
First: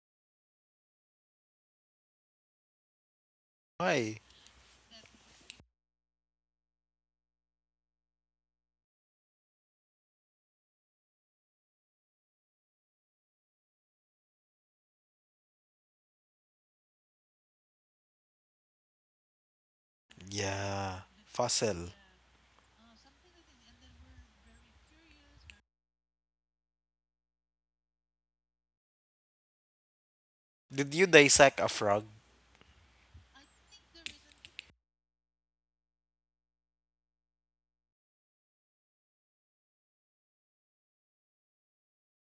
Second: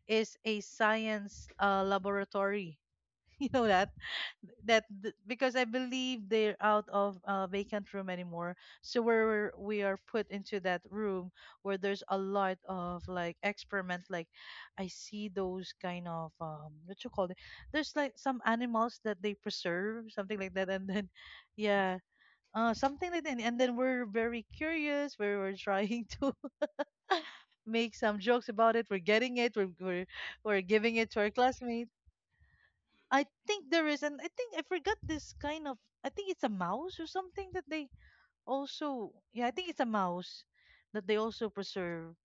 is a science, laboratory. You know that?
Why?
Because I believe they're out of vacant room anymore. So we are put into that room where there's a lot of like experiment. Like I see those kind of, what you call it. There's like some animals that they preserve, something like that, and
Yeah,
then
fossil.
yeah. Something like that, and then we're very curious. We're trying to make some jokes about it. We're getting it. We're
Did
giving
you
it to our
dissect a
classmates.
frog?
I think there is, and I think I forgot this kind of. I think it's a mouse or something that they also. Yeah, I think it's a mouse that they also preserve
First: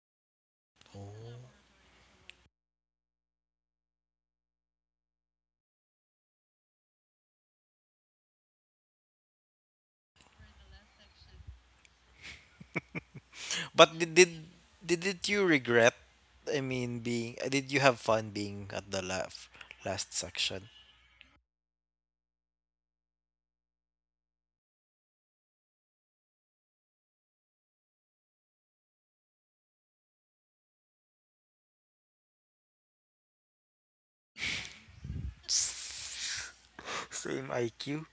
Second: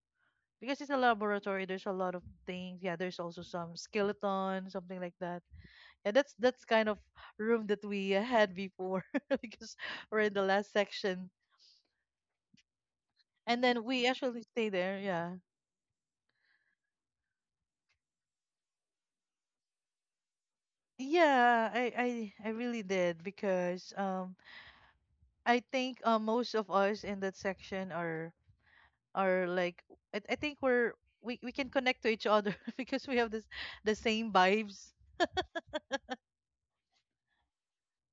because it's a laboratory. There's a lot of things. Yeah, there's also some skeleton, something like that. Yeah, that's kind of room that we had before because we're in the last section, and then
But
we
did did
actually stay there.
did did
Yeah.
you regret? I mean, being did you have fun being at the last section?
Yeah, I really did because I think most of us in that section are or like I think we can connect to each other because we have this the same vibes,
Same IQ.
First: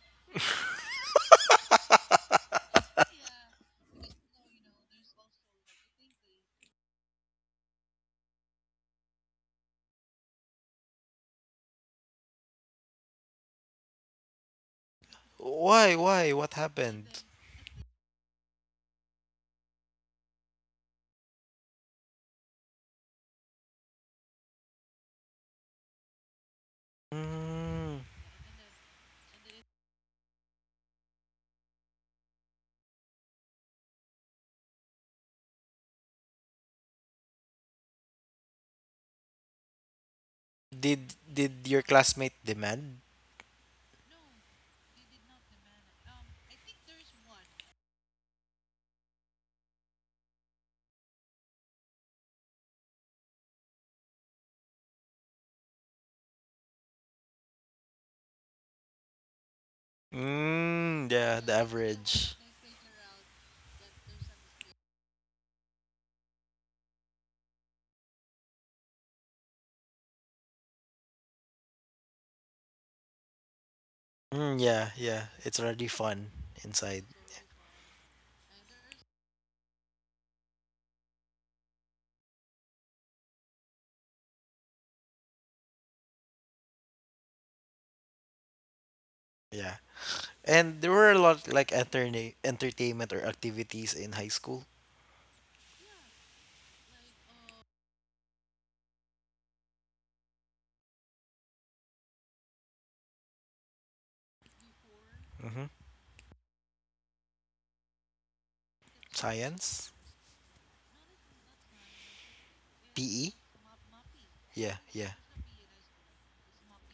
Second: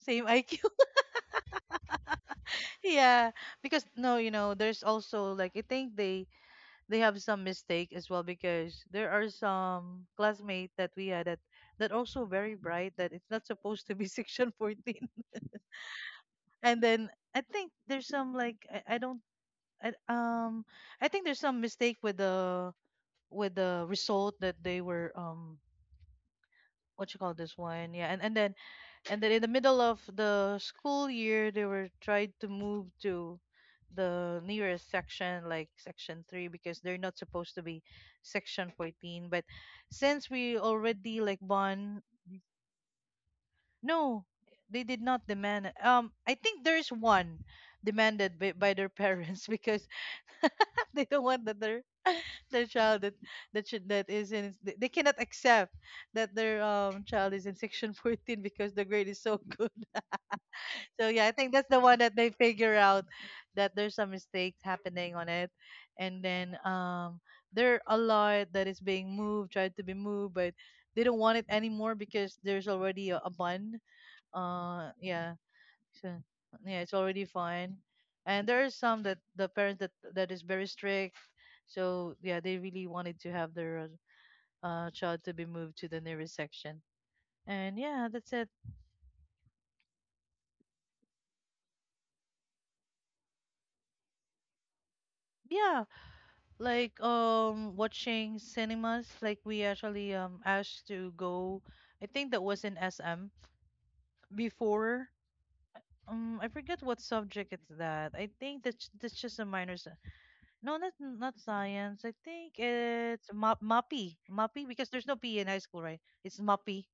same IQ yeah. because no you know there's also like I think they have some mistake as well because there are some classmates that we had that that also very bright, that it's not supposed to be section 14.
Why? Why? What
And then
happened?
I think there's some like I don't I, um I think there's some mistake with the result that they were what you call this one,
Mm.
yeah, and then in the middle of the school year they were tried to move to the nearest section, like section 3, because they're not supposed to be section 14. But since we already like
Did your
bond,
classmate demand?
no, they did not demand. I think there's one demanded by their parents because they don't want that their their child that that should that is in they cannot accept that their child is in section 14 because the grade is so good. So
Mm,
yeah, I
yeah,
think
the
that's the one that they
average.
figure out that there's some mistakes happening on it, and then there are a lot that is being moved, tried to be moved, but they don't want it anymore because there's already a bun.
Mm, yeah, yeah.
Yeah,
It's already
so
fun
yeah, it's
inside.
already fine, and there are some that the parents that that is very strict. So yeah, they really wanted to have their child to be moved to the nearest section, and yeah, that's it.
Yeah. And there were a lot like entertainment or activities in high school.
Yeah, like watching cinemas, like we actually asked to go. I think that was in SM before.
Mm-hmm.
I forget what subject it's that. I think that's just a minor
Science,
no, not not science. I think it's
PE.
map, mappy, mappy,
Yeah,
because there's
yeah.
no P in high school, right? It's mappy.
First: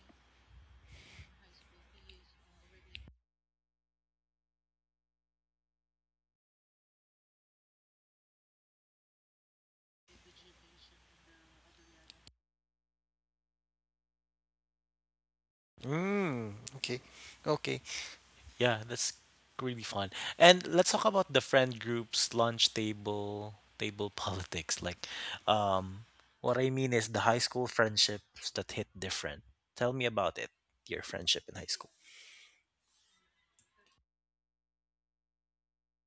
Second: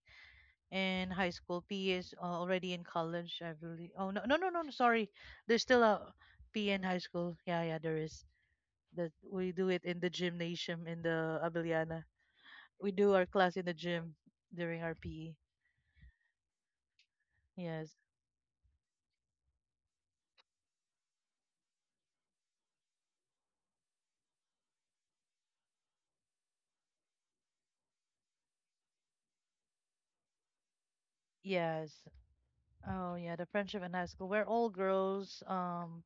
In high school, P is already in college, I believe. Oh, no no no no no, sorry, there's still a P in high school. Yeah, yeah, there is. That we do it in the gymnasium in the Abiliana, we do our class in the gym during our PE.
Mm, okay. Okay.
Yes.
Yeah, that's really fun. And let's talk about the friend groups, lunch table, table politics. Like, um, what I mean is the high school friendships that hit different. Tell me about it, your friendship in high school.
Yes. Oh yeah, the friendship in high school. We're all girls.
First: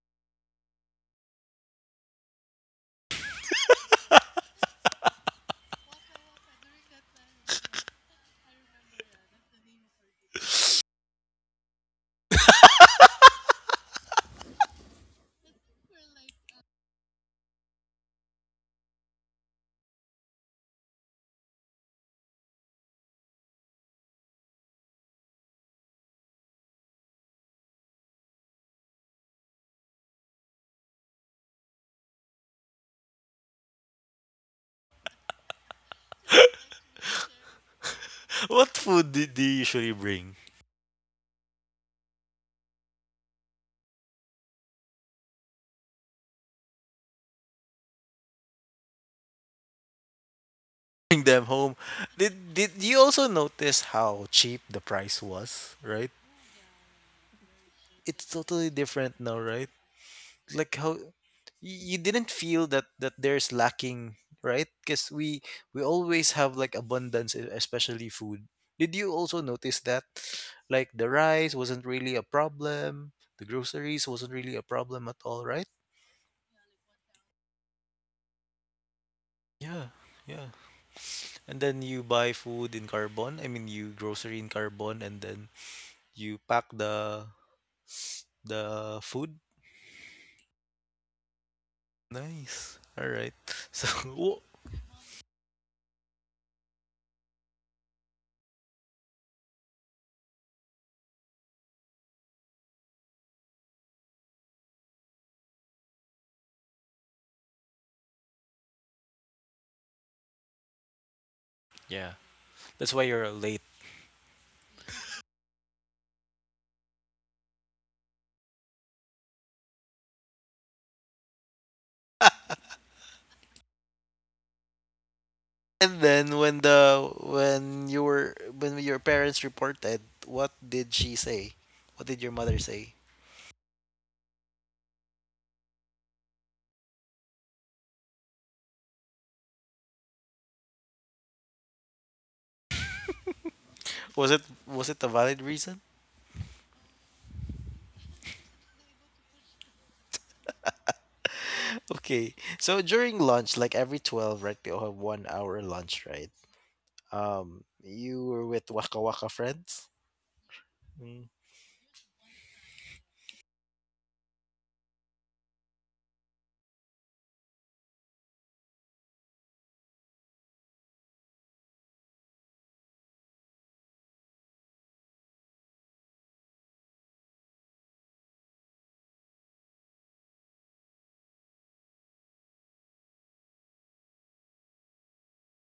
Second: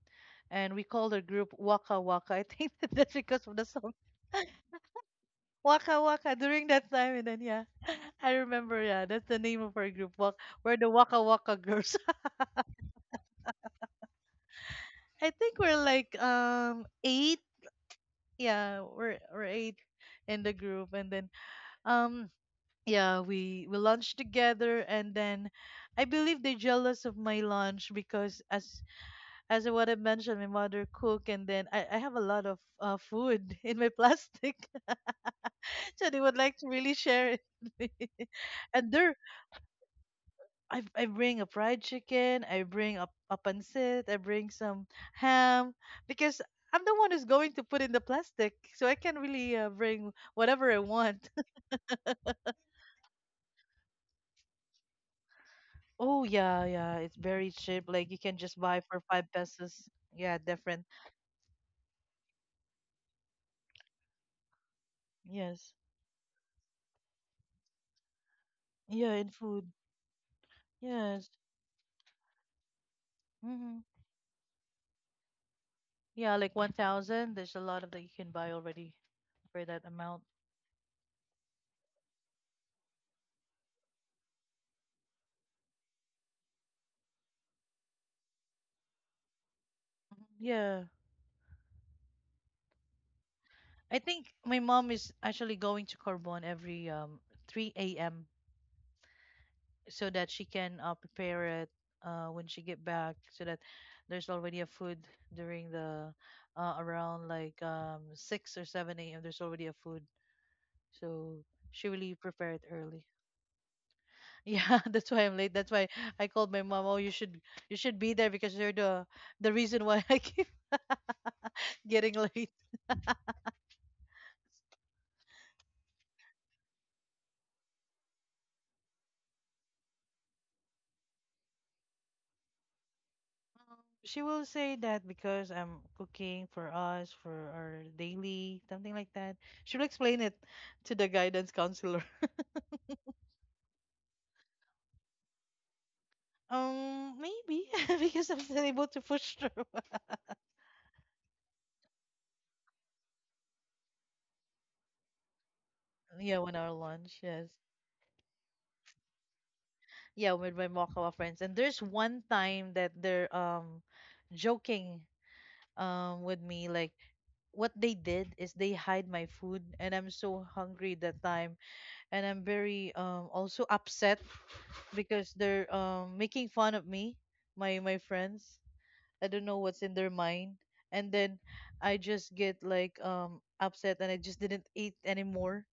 And we called our group Waka Waka. I think that's because of the song Waka Waka during that time. And then yeah, I remember. Yeah, that's the name of our group. We're the Waka Waka girls. I think we're like 8. Yeah, we're 8 in the group. And then um yeah, we lunch together, and then I believe they're jealous of my lunch because as what I mentioned, my mother cook, and then I have a lot of food in my plastic so they would like to really share it with me.
What
and
food
there
did they usually bring?
I bring a fried chicken, I bring a pancit, I bring some ham, because I'm the one who's going to put in the plastic, so I can really bring whatever I
Bring
want.
them home. Did you also notice how cheap the price was, right?
Oh yeah, yeah, it's very cheap. Like you
It's
can just
totally
buy for
different
five
now, right?
pesos. Yeah,
Like
different.
how you didn't feel that there's lacking, right? Because we
Yes.
we always have like abundance, especially food. Did you
Yeah, in
also
food.
notice that? Like the
Yes.
rice wasn't really a problem, the
Mm-hmm.
groceries wasn't really a problem at all, right?
Yeah, like 1,000. There's a lot of that you can buy already for that
Yeah,
amount.
yeah, and then you buy food in Carbon, I mean you grocery in Carbon, and then you pack the food.
Yeah.
Nice, all right. so
I think
wo-
my mom is actually going to Corbon every 3 a.m. so that she can prepare it when she get back, so that there's already a food during the around like 6 or 7 a.m. there's already a food. So she really
Yeah.
prepared
That's
early.
why you're late.
Yeah, that's why I'm late. That's why I called my mom. Oh, you should be there because you're the reason why I keep getting late.
And then when the when you were when your parents reported, what did she say? What did your mother say?
She will say that because I'm cooking for us for our daily, something like that. She'll explain it to the guidance counselor.
Was it a valid reason?
Maybe because I'm still able to push through.
Okay. So during lunch, like every 12, right, you'll have 1 hour lunch, right?
Yeah, 1 hour lunch, yes.
You were with Waka Waka friends?
Yeah, with my Mokawa
Mm.
friends. And there's one time that they're joking with me, like what they did is they hide my food, and I'm so hungry that time, and I'm very also upset because they're making fun of me, my friends. I don't know what's in their mind, and then I just get like upset and I just didn't eat anymore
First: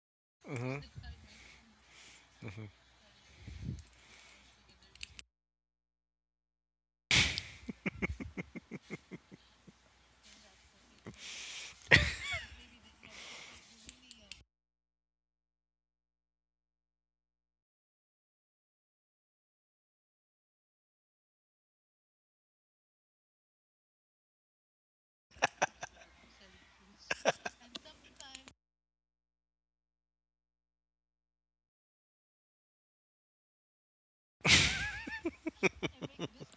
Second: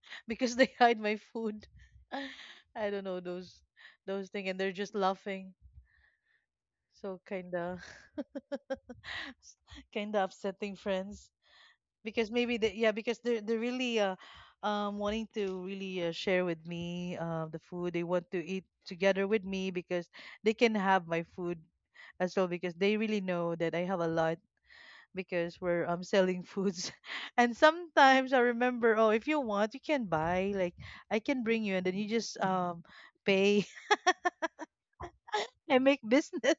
because they
Mm-hmm.
hide my food.
Hmm.
I don't know those things, and they're just laughing. So kinda kinda upsetting friends, because maybe they, yeah, because they're really wanting to really share with me the food, they want to eat together with me, because they can have my food as well, because they really know that I have a lot, because we're selling foods and sometimes I remember, oh, if you want you can buy, like I can bring you and then you just pay and make business.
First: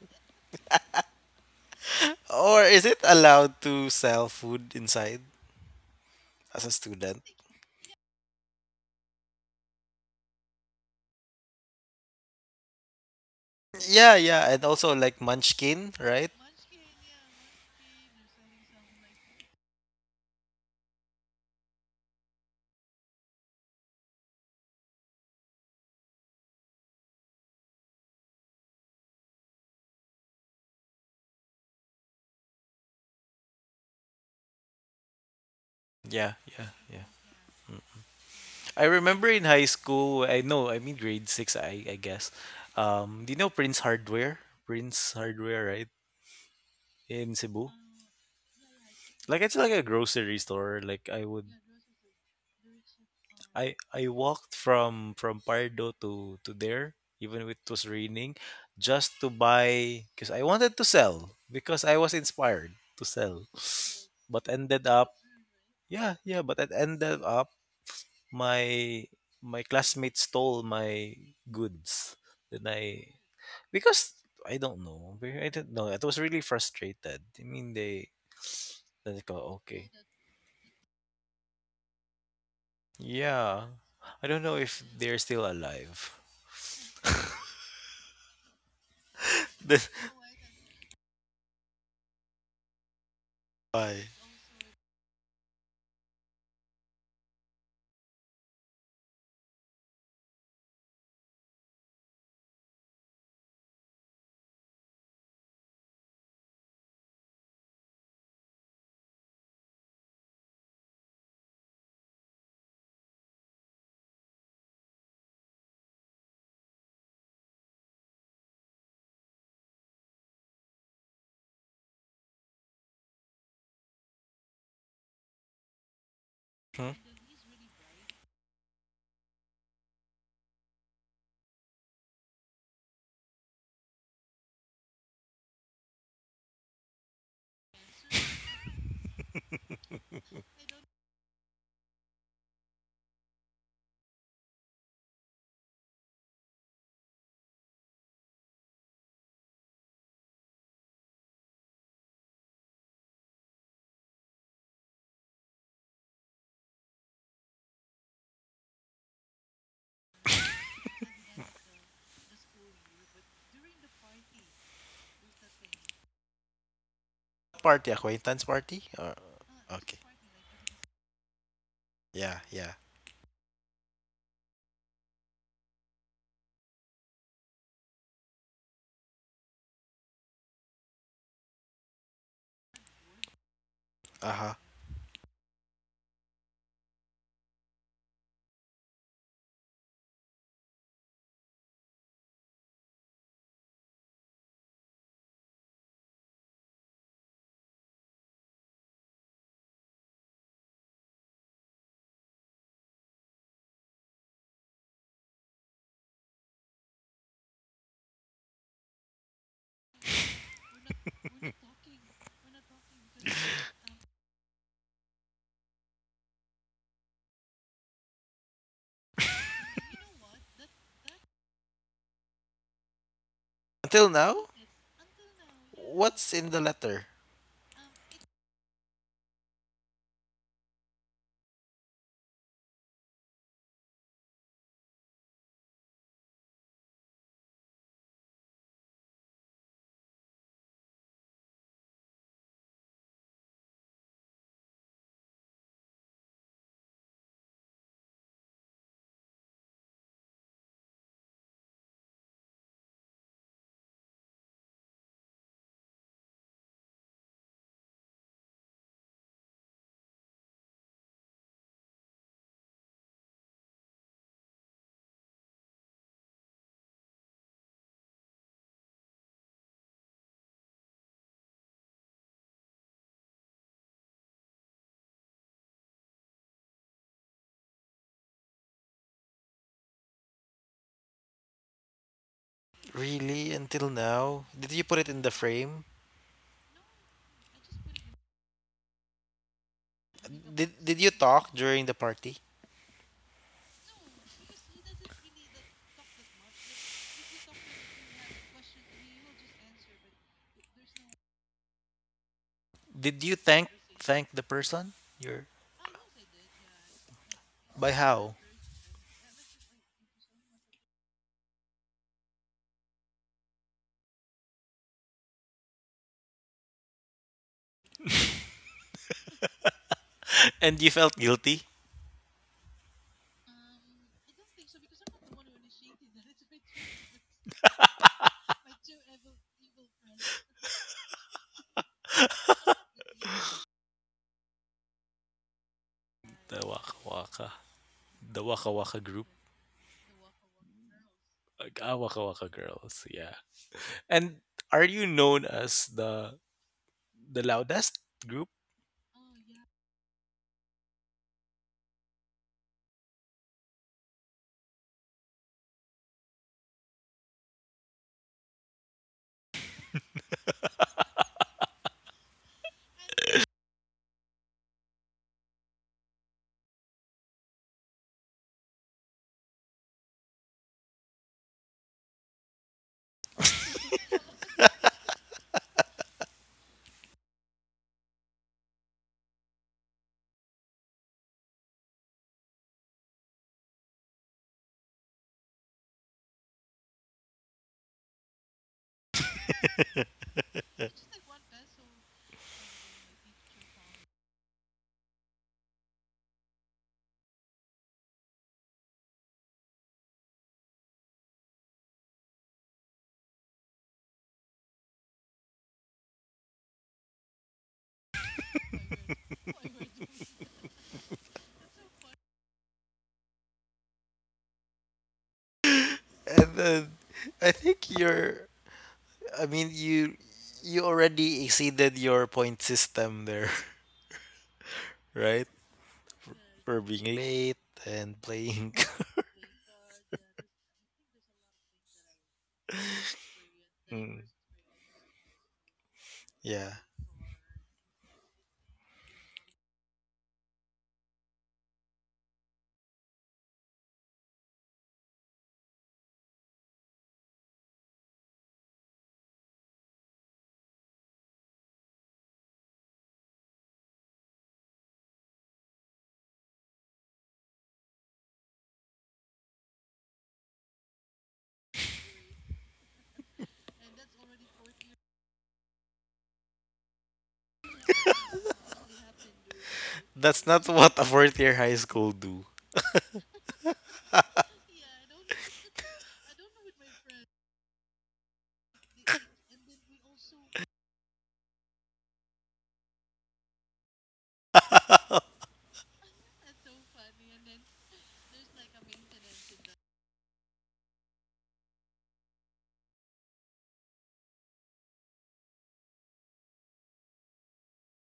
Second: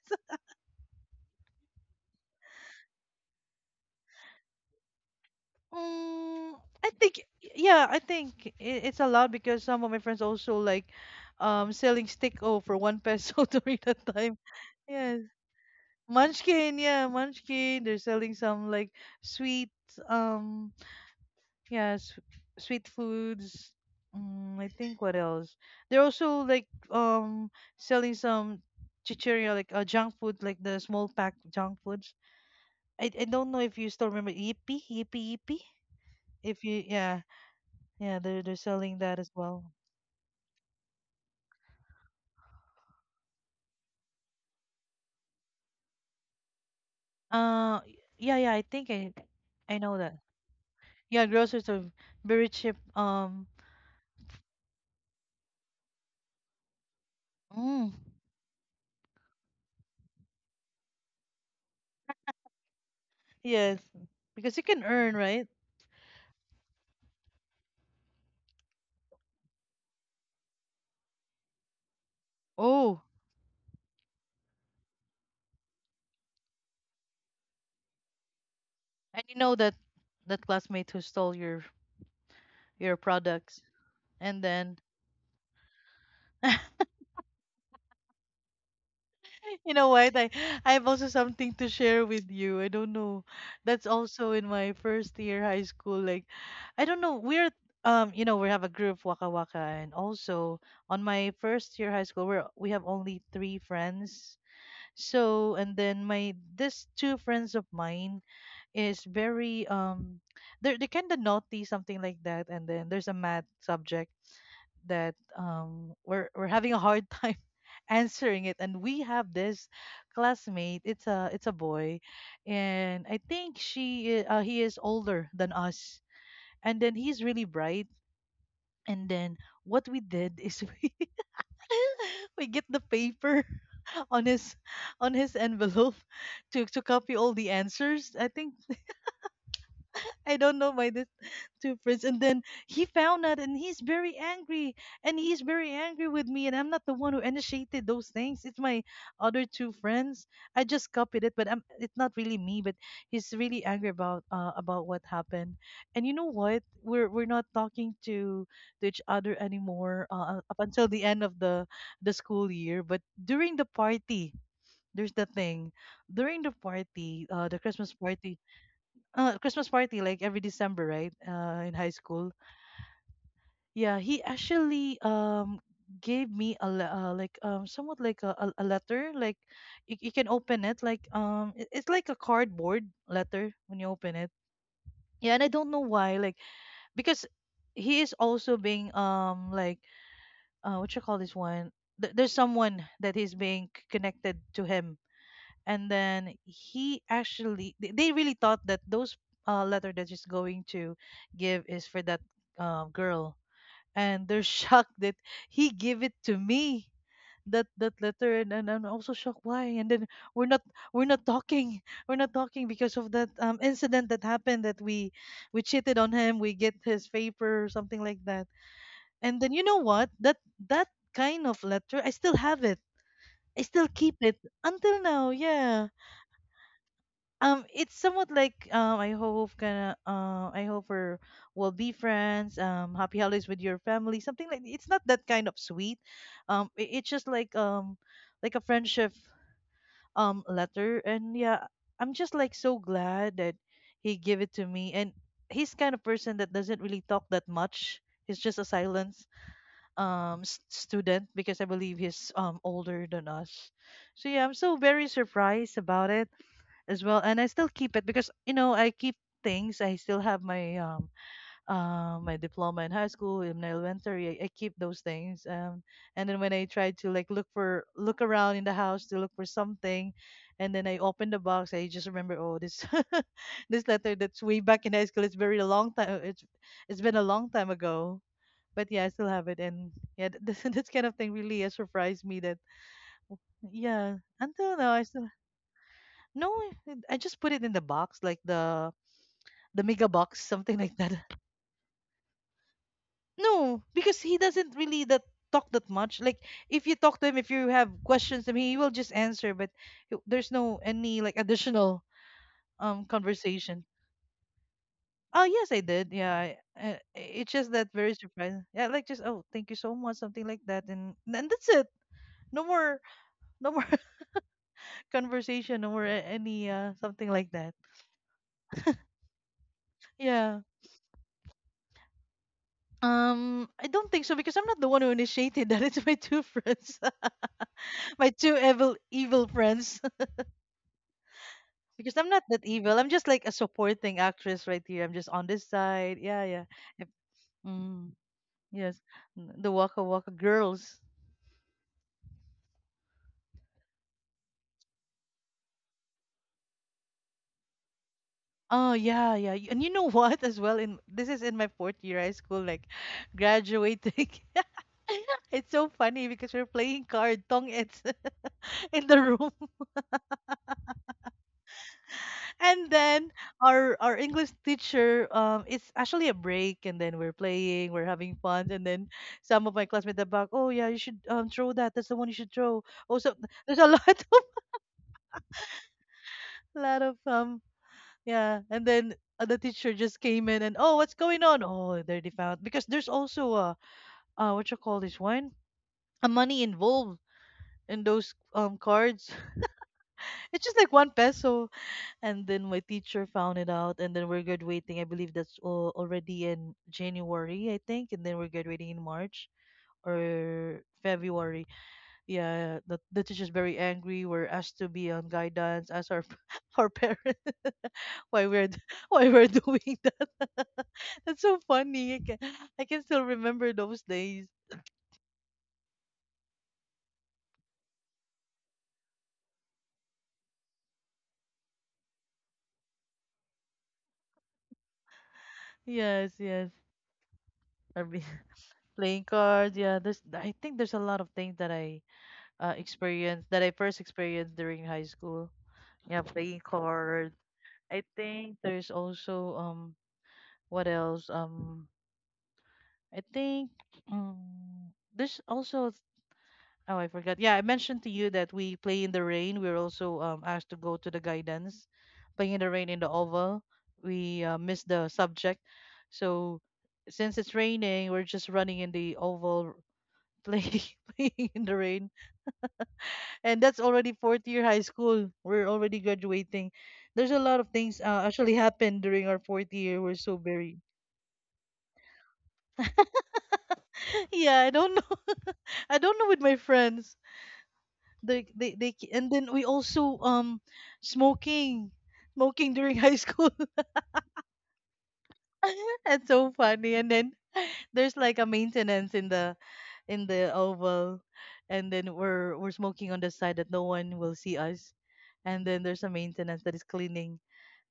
Or is it allowed to sell food inside
Mm,
as a
I
student?
think yeah, I think it's a lot, because some of my friends also like selling stick o for 1 peso during that
Yeah,
time.
yeah, and also like
Yes.
Munchkin, right?
Munchkin, yeah, Munchkin. They're selling some like sweet um yeah, sweet foods. Mm, I think what else? They're also like selling some chicheria, like junk food, like the small pack junk foods. I don't know if you still remember Yippee, Yippee, Yippee.
Yeah,
If
yeah,
you,
yeah.
yeah. Yeah, they're
I
selling that as
remember in
well.
high school, I know, I mean grade 6, I guess. Do you know Prince Hardware? Prince Hardware, right? In Cebu.
Yeah, yeah, I think
Like it's
I
like a
know that.
grocery store. Like
Yeah,
I would
groceries are very cheap.
I walked from Pardo to there, even if it
Mm,
was raining, just to buy because I wanted to sell because I was inspired to sell.
yes,
But
because you can
ended
earn,
up,
right?
yeah, yeah, but it ended up my classmates stole my goods. Then
Oh,
because I don't know, I don't know, I was really frustrated, I mean they, then they
and you know
go
that
okay.
that classmate who stole your products,
Yeah, I
and
don't know
then
if they're still alive.
you
Then—
know what? I have also something to share with you. I don't know. That's
Why?
also in my first year high school. Like, I don't know. We're we have a group Waka Waka, and also on my first year high school, we have only 3 friends, so and then my this two friends of mine is very they kind of naughty, something like that, and then there's a math subject that we're having a hard time answering it, and we have this classmate, it's a boy, and I think he is older than us, and then
Hmm?
he's really bright, and then what we did is we we get the paper on his on his envelope to copy all the answers. I think I don't know why this two friends, and then he found out and he's very angry, and he's very angry with me, and I'm not the one who initiated those things. It's my other two friends. I just copied it, but it's not really me. But he's really angry about what happened. And you know what? We're not talking to each other anymore up until the end of the school year. But during the party, there's the thing. During the party, the
Party,
Christmas party.
acquaintance party? Or,
Christmas party,
okay.
like every December, right, in high school.
Yeah, yeah.
Yeah, he actually gave me a like somewhat like a letter, like you can open it, like it's like a cardboard letter when you open it.
Uh huh.
Yeah, and I don't know why, like because he is also being like what you call this one. There's someone that he's being connected to him, and then he actually they really thought that those letter that she's going to give is for that girl, and they're shocked that he gave it to me, that that letter, and I'm also shocked why, and then we're not we're not talking we're not talking because of that incident that happened, that we cheated on him, we get his paper or something like that. And then you know what, that that kind of letter, I still have it. I still
Until
keep it
now?
until now, yeah.
What's in the letter?
It's somewhat like I hope we're will be friends, happy holidays with your family, something like, it's not that kind of sweet. It's just like a friendship letter, and yeah, I'm just like so glad that he gave it to me, and he's kind of person that doesn't really talk that much. He's just a silence student, because I believe he's older than us. So yeah, I'm so very surprised about it as well, and I still keep it, because you know, I keep things. I still have my my diploma in high school, in elementary, I keep those things and then when I try to like look around in the house to look for something, and then I open the box, I just remember, oh, this, this letter that's way back in high school. It's very long time. It's been a long time ago. But yeah, I still have it, and yeah, this kind of thing really has surprised me that
Really? Until
yeah,
now? Did
until
you
now
put
I
it in
still.
the frame?
No, I just put it in the box, like the mega box, something like
Did
that.
you talk during the party?
No, because he doesn't really that talk that much. Like if you talk to him, if you have questions, I mean, he will just answer, but there's no any like additional
Did you thank
conversation.
thank the person?
Oh
Your
yes, I did. Yeah, I, it's just that
by
very
how?
surprising. Yeah, like just, oh, thank you so much, something like that, and that's it. No more, no more conversation, no more any something like that. Yeah.
And you felt guilty?
I don't think so because I'm not the one who initiated that. It's my two friends, my two evil evil friends. Because I'm not that evil. I'm just like a supporting actress right here. I'm just on this side. Yeah,
The
yeah.
Waka
If-
Waka.
Mm,
The Waka Waka
yes,
group.
The Waka Waka girls.
Like, ah, Waka Waka girls. Yeah. And are you known as the loudest group?
Oh yeah, yeah. And you know what? As well, in this is in my fourth year high school, like, graduating. It's so funny because we're playing card tong, it's in the room. And then our English teacher, it's actually a break, and then we're playing, we're having fun, and then some of my classmates are back. Oh yeah, you should throw that. That's the one you should throw. Also, there's a lot of lot of yeah, and then the teacher just came in and, oh, what's going on? Oh, they already found, because there's also a what you call this one, a money involved in those cards. It's just like 1 peso. And then my teacher found it out, and then we're graduating. I believe that's already in January, I think, and then we're graduating in March or February. Yeah, the teacher's very angry. We're asked to be on guidance as our our parents. why we're d- why we're doing that. That's so funny. I can still remember those days.
And then I think you're, I mean you, you already exceeded your point system there, right?
Yes,
For
yes.
being late
I
and
mean,
playing.
playing cards, yeah, there's, I think, there's a lot of things that I experienced, that I first
Mm,
experienced during high school. Yeah,
yeah.
playing card. I think there's also what else, I think, um there's also, oh, I forgot. Yeah, I mentioned to you that we play in the rain. We are also asked to go to the guidance, playing in the rain in the oval. We missed the subject, so since it's raining, we're just running in the oval. play, playing in the rain. And that's already fourth year high school. We're already graduating. There's a lot of things, actually happened during our fourth year. We're
That's
so
not
very.
what a fourth year high school do.
Yeah. I don't know. I don't know with my friends. And then we also smoking smoking during high school. That's so funny. And then there's like a maintenance in the oval, and then we're smoking on the side that no one will see us, and then there's a maintenance that is cleaning.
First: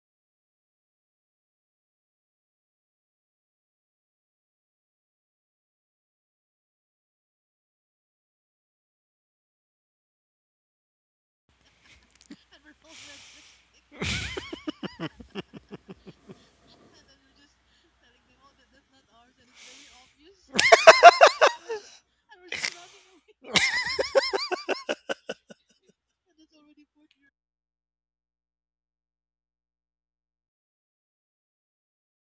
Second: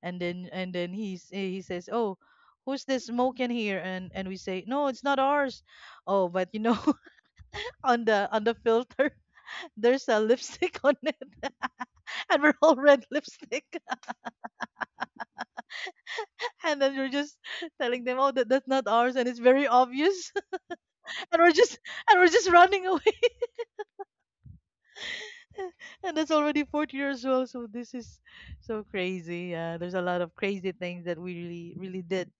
And then he says, oh, who's this smoking here? And we say, no, it's not ours. Oh, but on the filter, there's a lipstick on it. And we're all red lipstick. And then we're just telling them, oh, that's not ours, and it's very obvious. and we're just and we're just running away. And that's already 40 years old, so this is so crazy. Yeah, there's a lot of crazy things that we really, really did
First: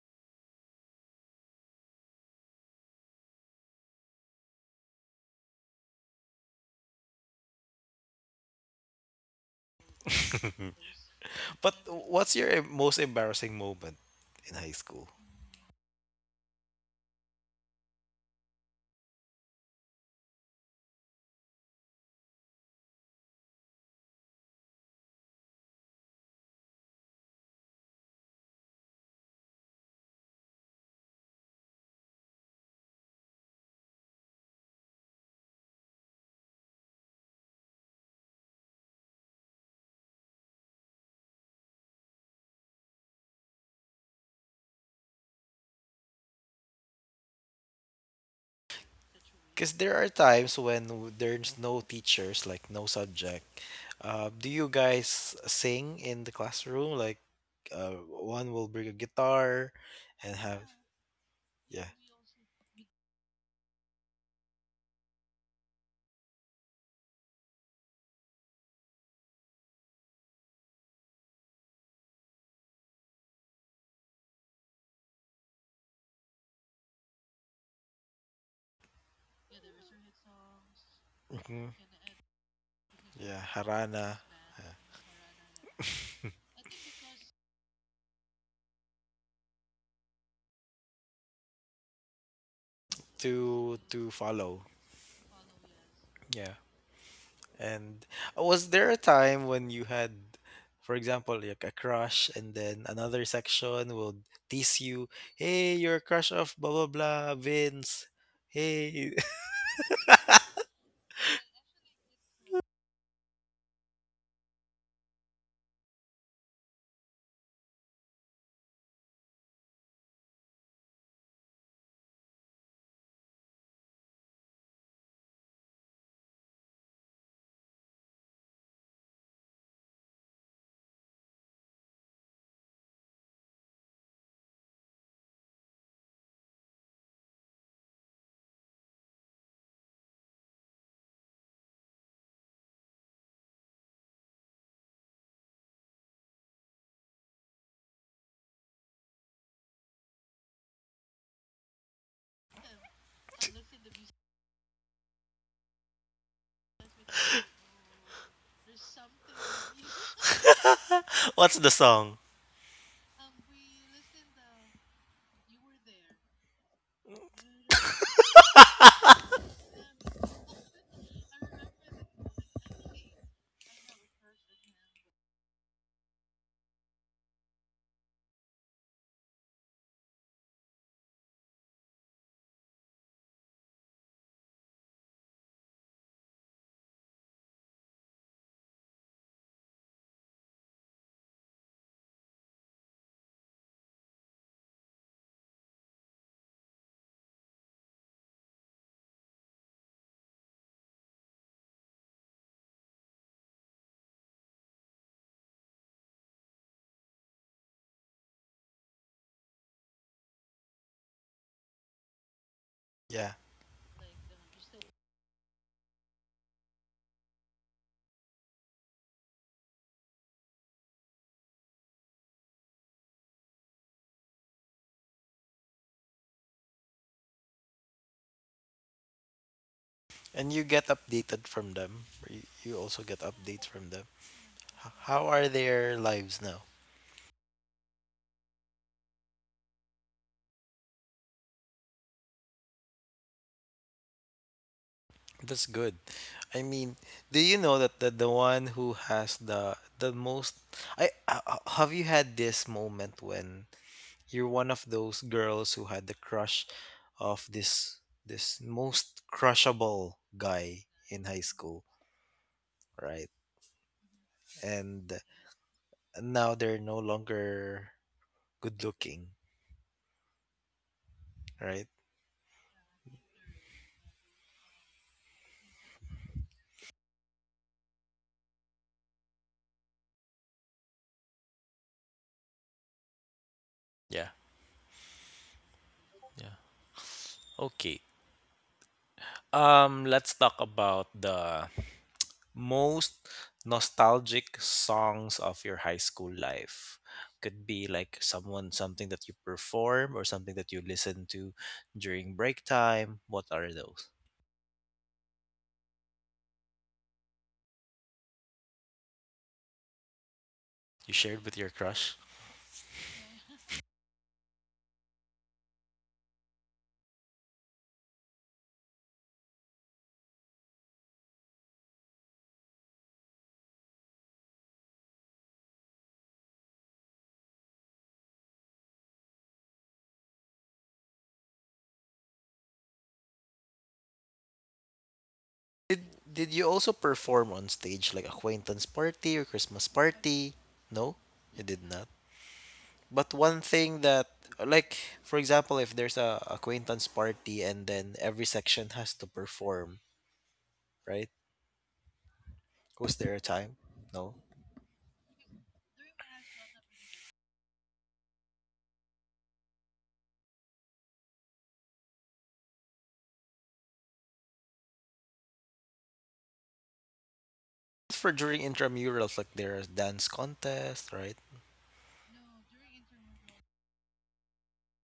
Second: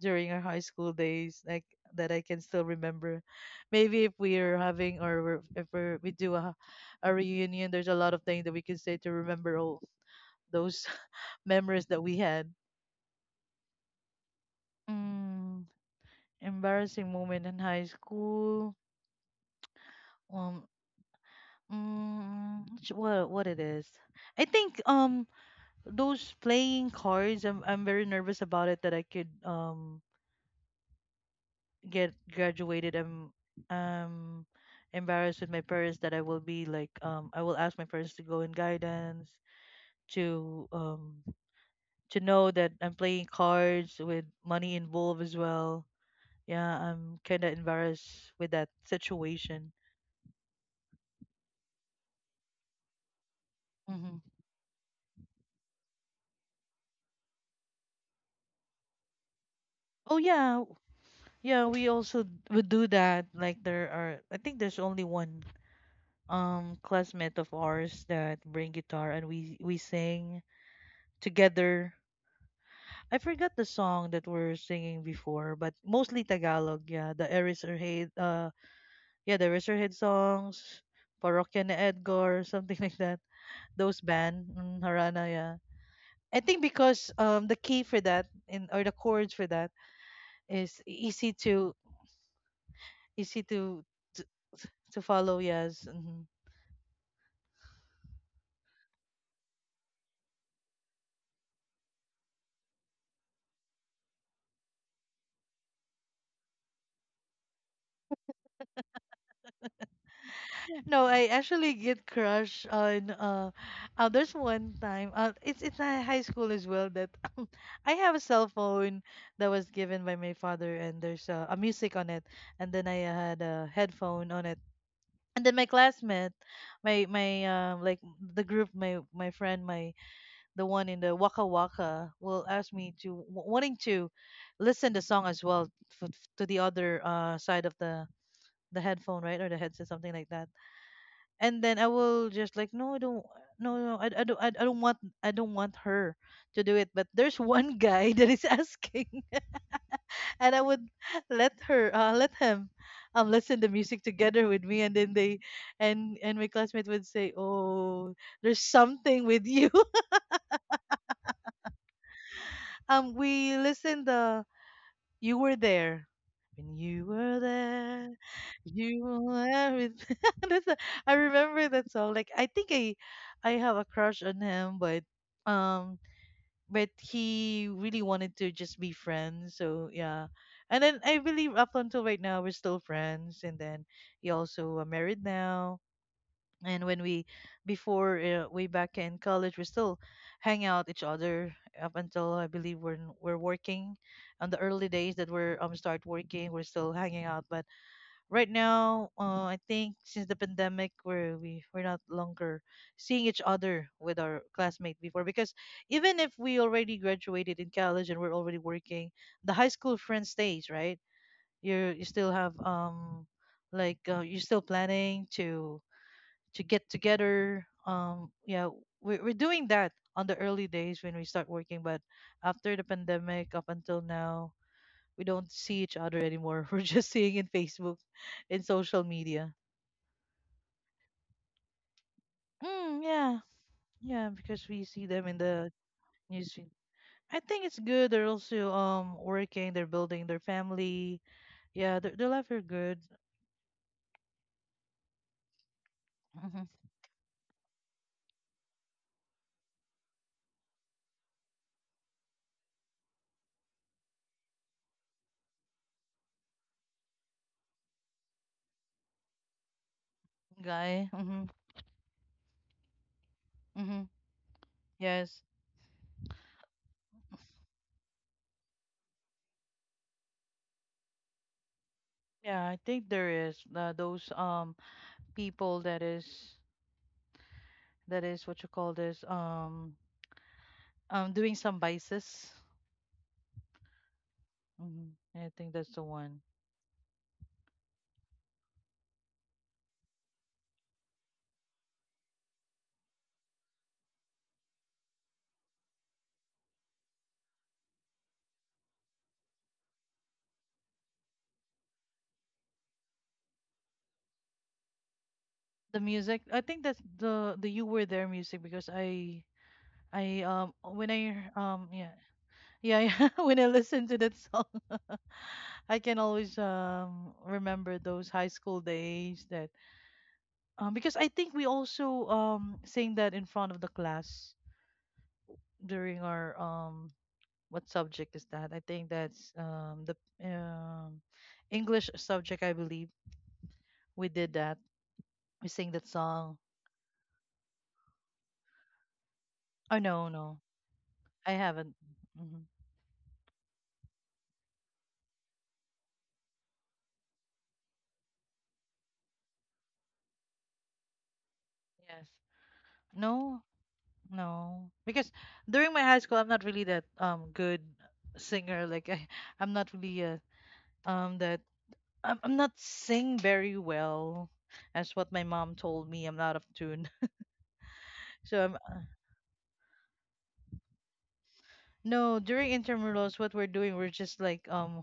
during our high school days, like that I can still remember. Maybe if we are having, or we're, if we're, we do a reunion, there's a lot of things that we can say to remember all those
But
memories that we
what's your
had.
most embarrassing moment in high school?
Mm, Embarrassing moment in high school. Um, what it is? I think those playing cards. I'm very nervous about it, that I could get graduated. I'm um embarrassed with my parents, that I will be like, I will ask my parents to go in guidance, to, to know that I'm playing cards with money involved as well. Yeah, I'm kind of embarrassed with that situation.
Because there are times when there's no teachers, like no subject.
Hmm.
Do you guys sing in the classroom? Like one will bring a guitar
Oh
and have.
yeah, yeah.
Yeah.
We also would do that. Like there are, I think, there's only one classmate of ours that bring guitar, and we sing together. I forgot the song that we're singing before, but mostly Tagalog, yeah. The Eraserhead, yeah, the Eraserhead songs, Parokya ni
Hmm.
Edgar, something like that.
Yeah,
Those
harana.
band, Harana, yeah. I think because the key for that, in or the chords for that, is easy to easy
to
to
to
to,
follow.
to follow, yes. Hmm.
Yeah. And was there a time when you had, for example, like a crush, and then another section will tease you, "Hey, you're a crush of blah blah blah, Vince." Hey,
No, I actually get crush on, there's one time, it's a high school as well that, I have a cell phone that was given by my father, and there's a music on it, and then I had a headphone on it. And then my classmate, my like, the group, my friend, my, the one in the Waka Waka will ask me to, wanting to listen the song as well, f- to the other side of the headphone, right? Or the headset, something like that. And then I will just like, no, I don't, no, no, I don't want her to do it, but there's one guy that is asking. And I would let him listen the music together with me, and then they and my classmate would say, oh, there's something with you.
what's the song?
We listen the "You Were There." When you were there, you were everything. That's the- I remember that song. Like I think I have a crush on him, but, um, but he really wanted to just be friends. So yeah, and then I believe, up until right now, we're still friends. And then he also, married now, and when we before way back in college, we still hang out each other, up until, I believe, we're working, on the early days that we're start working, we're still hanging out, but right now, I think since the pandemic, we're not longer seeing each other with our classmate before, because even if we already graduated in college and we're already working, the high school friend stays, right? You still have
Yeah,
like, you're still planning to get together. Yeah, we're doing that on the early days when we start working, but after the pandemic, up until now, we don't see each other anymore. We're just seeing in Facebook, in social media.
and you get updated from them. Or you also
Mm,
get
yeah,
updates from them.
yeah, because we
H-
see
How
them in
are
the
their lives now?
newsfeed. I think it's good. They're also working. They're building their family. Yeah, their life are good.
That's good. I
Hmm.
mean, do you know that the one who has the most, have you had this moment when you're one of those girls who had the crush of this this most crushable guy
Guy.
in high
Hmm.
school, right?
Hmm.
And
Yes.
now they're no longer good looking, right?
Yeah, I think there is, those people that is what you call this, doing some vices.
Yeah,
Hmm. I think that's the one.
yeah. Okay. Let's talk about the most nostalgic songs of your high school life. Could be like someone, something that you perform or something that you listen to during break time. What are those?
The music, I think that's the "You Were There" music, because I when
You
I
shared with your
yeah.
crush?
Yeah, yeah. When I listen to that song. I can always remember those high school days, that, because I think we also sang that in front of the class during our, what subject is that? I think that's the um English subject, I believe. We did that. We sang that
Did
song.
you also perform on stage like acquaintance party or Christmas
Oh no,
party?
no,
No,
I
you did
haven't.
not.
Hmm.
But one thing that, like for example if there's a acquaintance party and then every section has to perform, right?
Yes.
Was there a
No,
time? No.
no. Because during my high school, I'm not really that good singer. Like I'm not really a, that I'm not sing very well. That's what my mom told me. I'm out of tune.
For during
So I'm
intramurals, like there's dance contest, right?
No, during intramurals, what we're doing, we're just like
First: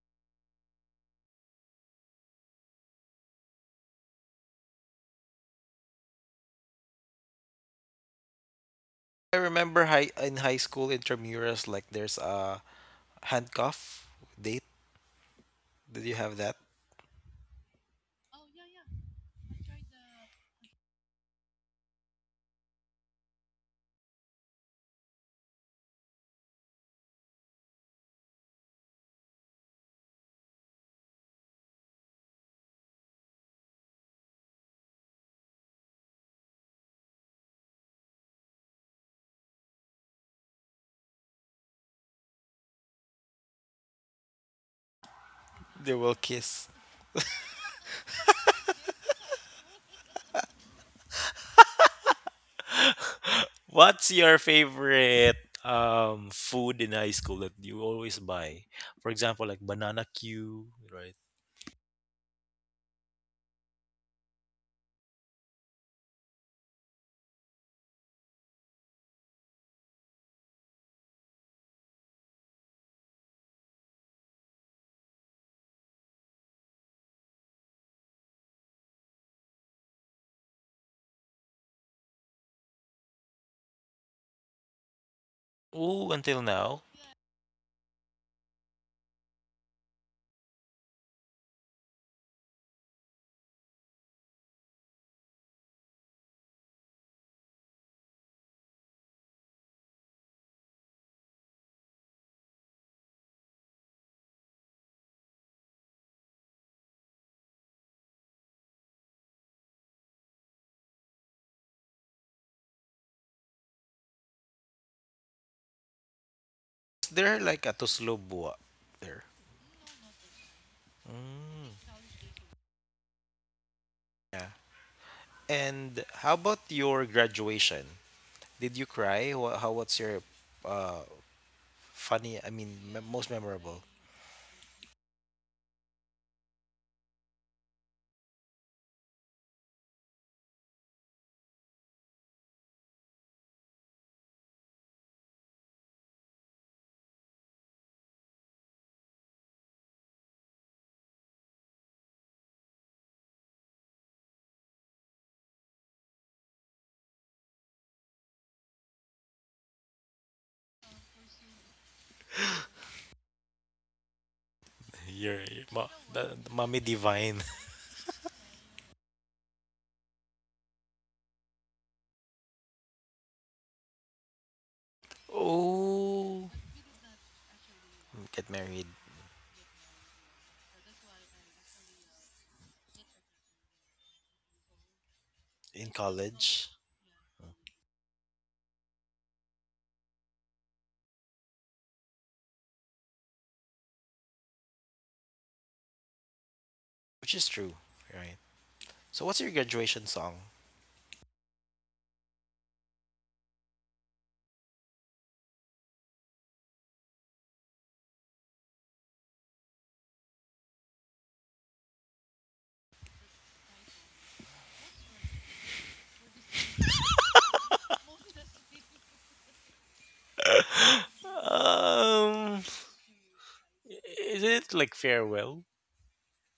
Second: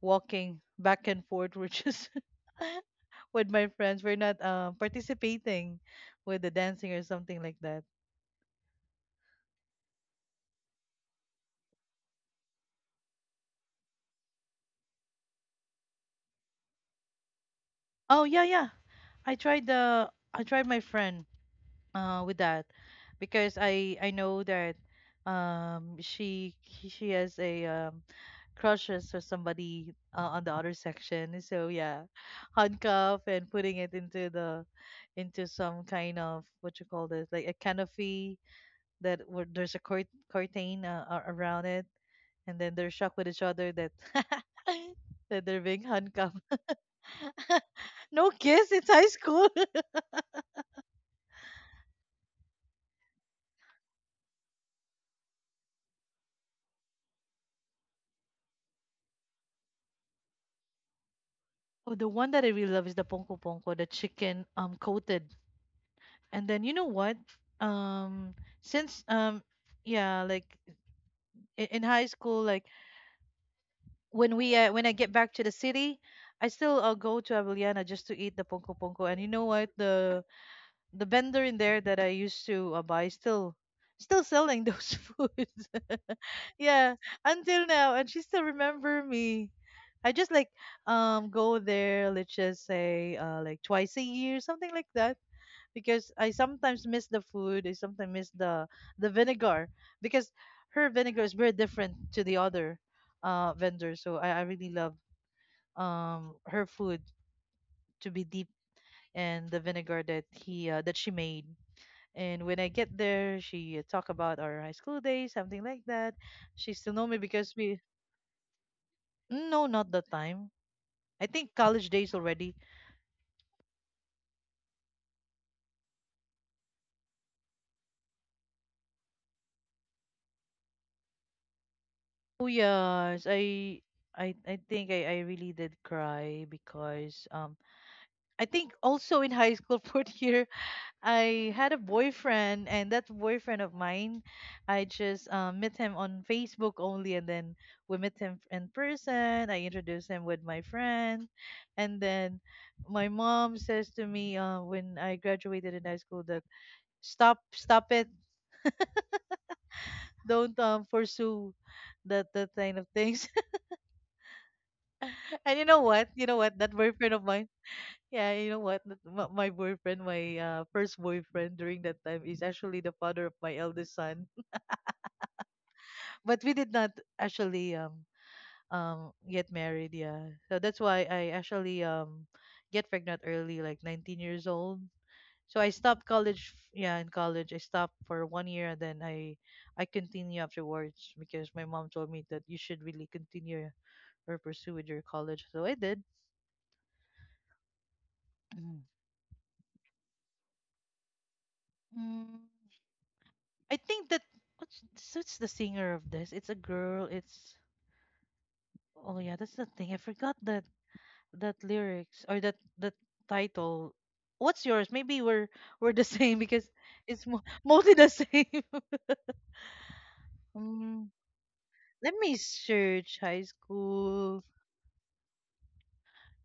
walking back and forth. We're just with my friends. We're not participating with the dancing or something like that.
I remember high in high school intramurals like there's a handcuff date. Did you have that?
Oh yeah, yeah. I tried the I tried my friend with that, because I know that, she has a, crushes or somebody, on the other section. So yeah, handcuff, and putting it into some kind of, what you call this, like a canopy, that, where there's a curtain, around it, and then they're shocked with each other, that that they're being
They will
handcuffed.
kiss.
No kiss, it's high school.
What's your favorite food in high school that you always buy? For example, like banana Q, right?
Oh, the one that I really love is the ponko ponko, the chicken coated. And then, you know what? Um, since, yeah, like in high school, like when I get back to the city, I still, go to Avellana just to eat the ponko ponko. And you know what? The vendor in there that I used to, buy, still selling those foods.
Ooh, until now.
Yeah, until now, and she still remember me. I just like go there. Let's just say, like twice a year, something like that. Because I sometimes miss the food. I sometimes miss the vinegar, because her vinegar is very different to the other vendor. So I really love her food, to be deep in the vinegar that she made. And when I get there, she talk about our high school days, something like that. She still know
Is
me
there
because
like a
we,
Toslo Bua there?
no, not that time. I think college
Mm,
days already.
yeah. And how about your graduation? Did you cry? How what's your uh funny, I
Oh
mean most
yes,
memorable?
I I I think I really did cry, because I think also in high school, fourth year, I had a boyfriend, and that boyfriend of mine, I just, met him on Facebook only, and then we met him in person. I introduced him with my friend, and then my mom says to me, when I graduated in high school, that, stop, stop it, don't, pursue that kind of things. And you
Your
know
ma,
what? You know
the
what? That
mommy
boyfriend of
divine.
mine. Yeah, you know what? My boyfriend, my, first boyfriend during that time is actually the father of my eldest son. But we
Oh,
did not actually
get married
get married, yeah. So that's why I actually get pregnant early, like 19 years old. So I
in
stopped college,
college,
yeah, in college I stopped for 1 year, and then I continue afterwards, because my mom told me that you should really continue or pursue with your college, so I did.
which is true, right?
Mm.
So what's your graduation song?
mm, I think that, what's, what's the singer of this, it's a girl, it's oh yeah, that's the thing, I forgot that. That lyrics, or that title. What's yours? Maybe we're the same because it's mostly the same. um, Let me
Um,
search high
is
school.
it like farewell?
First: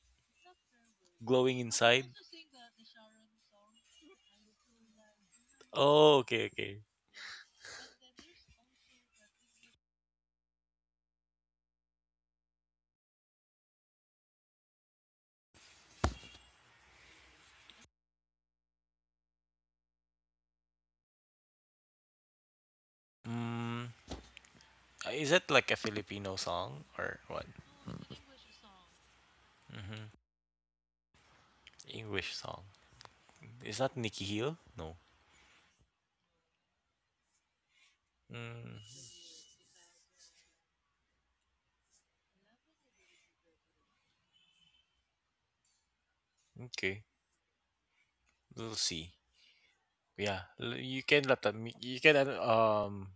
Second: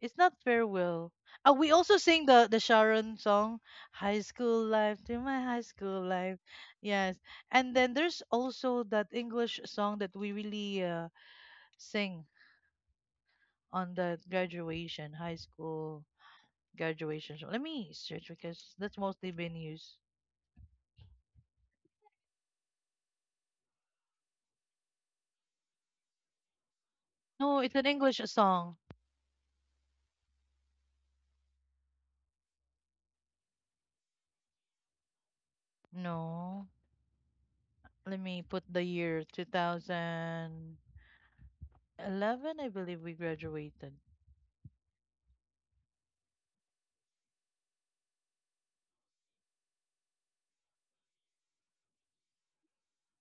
It's not farewell.
Glowing
We also
inside?
sing the Sharon song, "High School Life," to my high school
Oh,
life.
okay, okay.
Yes, and then there's also that English song that we really, sing on the graduation, high school graduation. So let me search because that's mostly been used.
Mm, is it like a Filipino song or what?
No, it's an English song.
Mm-hmm. English song. Is that Nikki Hill? No.
No. Let me put the
Mm,
year 2011, I believe we graduated.
okay. We'll see. Yeah, you can let them. You can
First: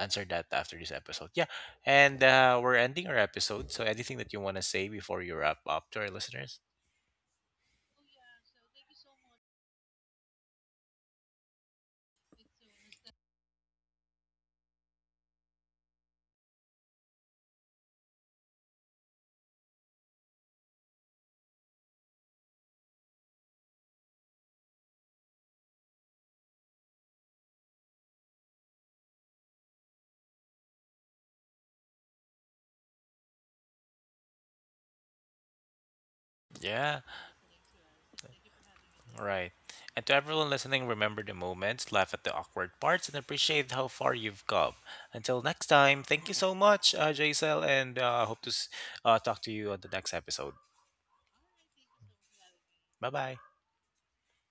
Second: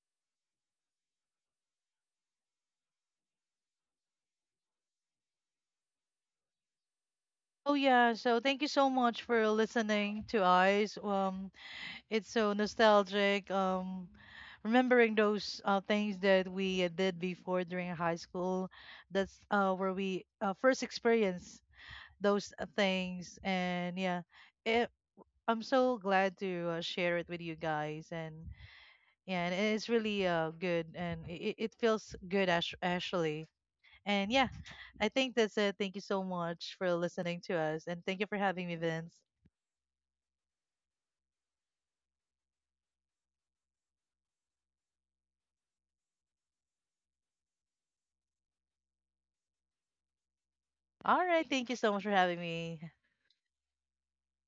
answer that after this episode. Yeah, and we're ending our episode. So anything that you want to say before you wrap up to our listeners?
Oh yeah, so thank you so much for listening to us. It's so nostalgic. Remembering those, things that we, did before during high school. That's, where we, first experienced those, things, and yeah, it, I'm so glad to, share it with you guys. And yeah, and it's really good, and it feels good, actually. And yeah, I think that's it. Thank you so much for
Yeah.
listening to us, and thank you for having me, Vince.
Right. And to everyone listening, remember the moments, laugh at the awkward parts, and appreciate how far you've come. Until next time, thank you so much, Jaisal, and hope to talk to you on the next episode.
All right, thank you so much for having me.
Bye bye.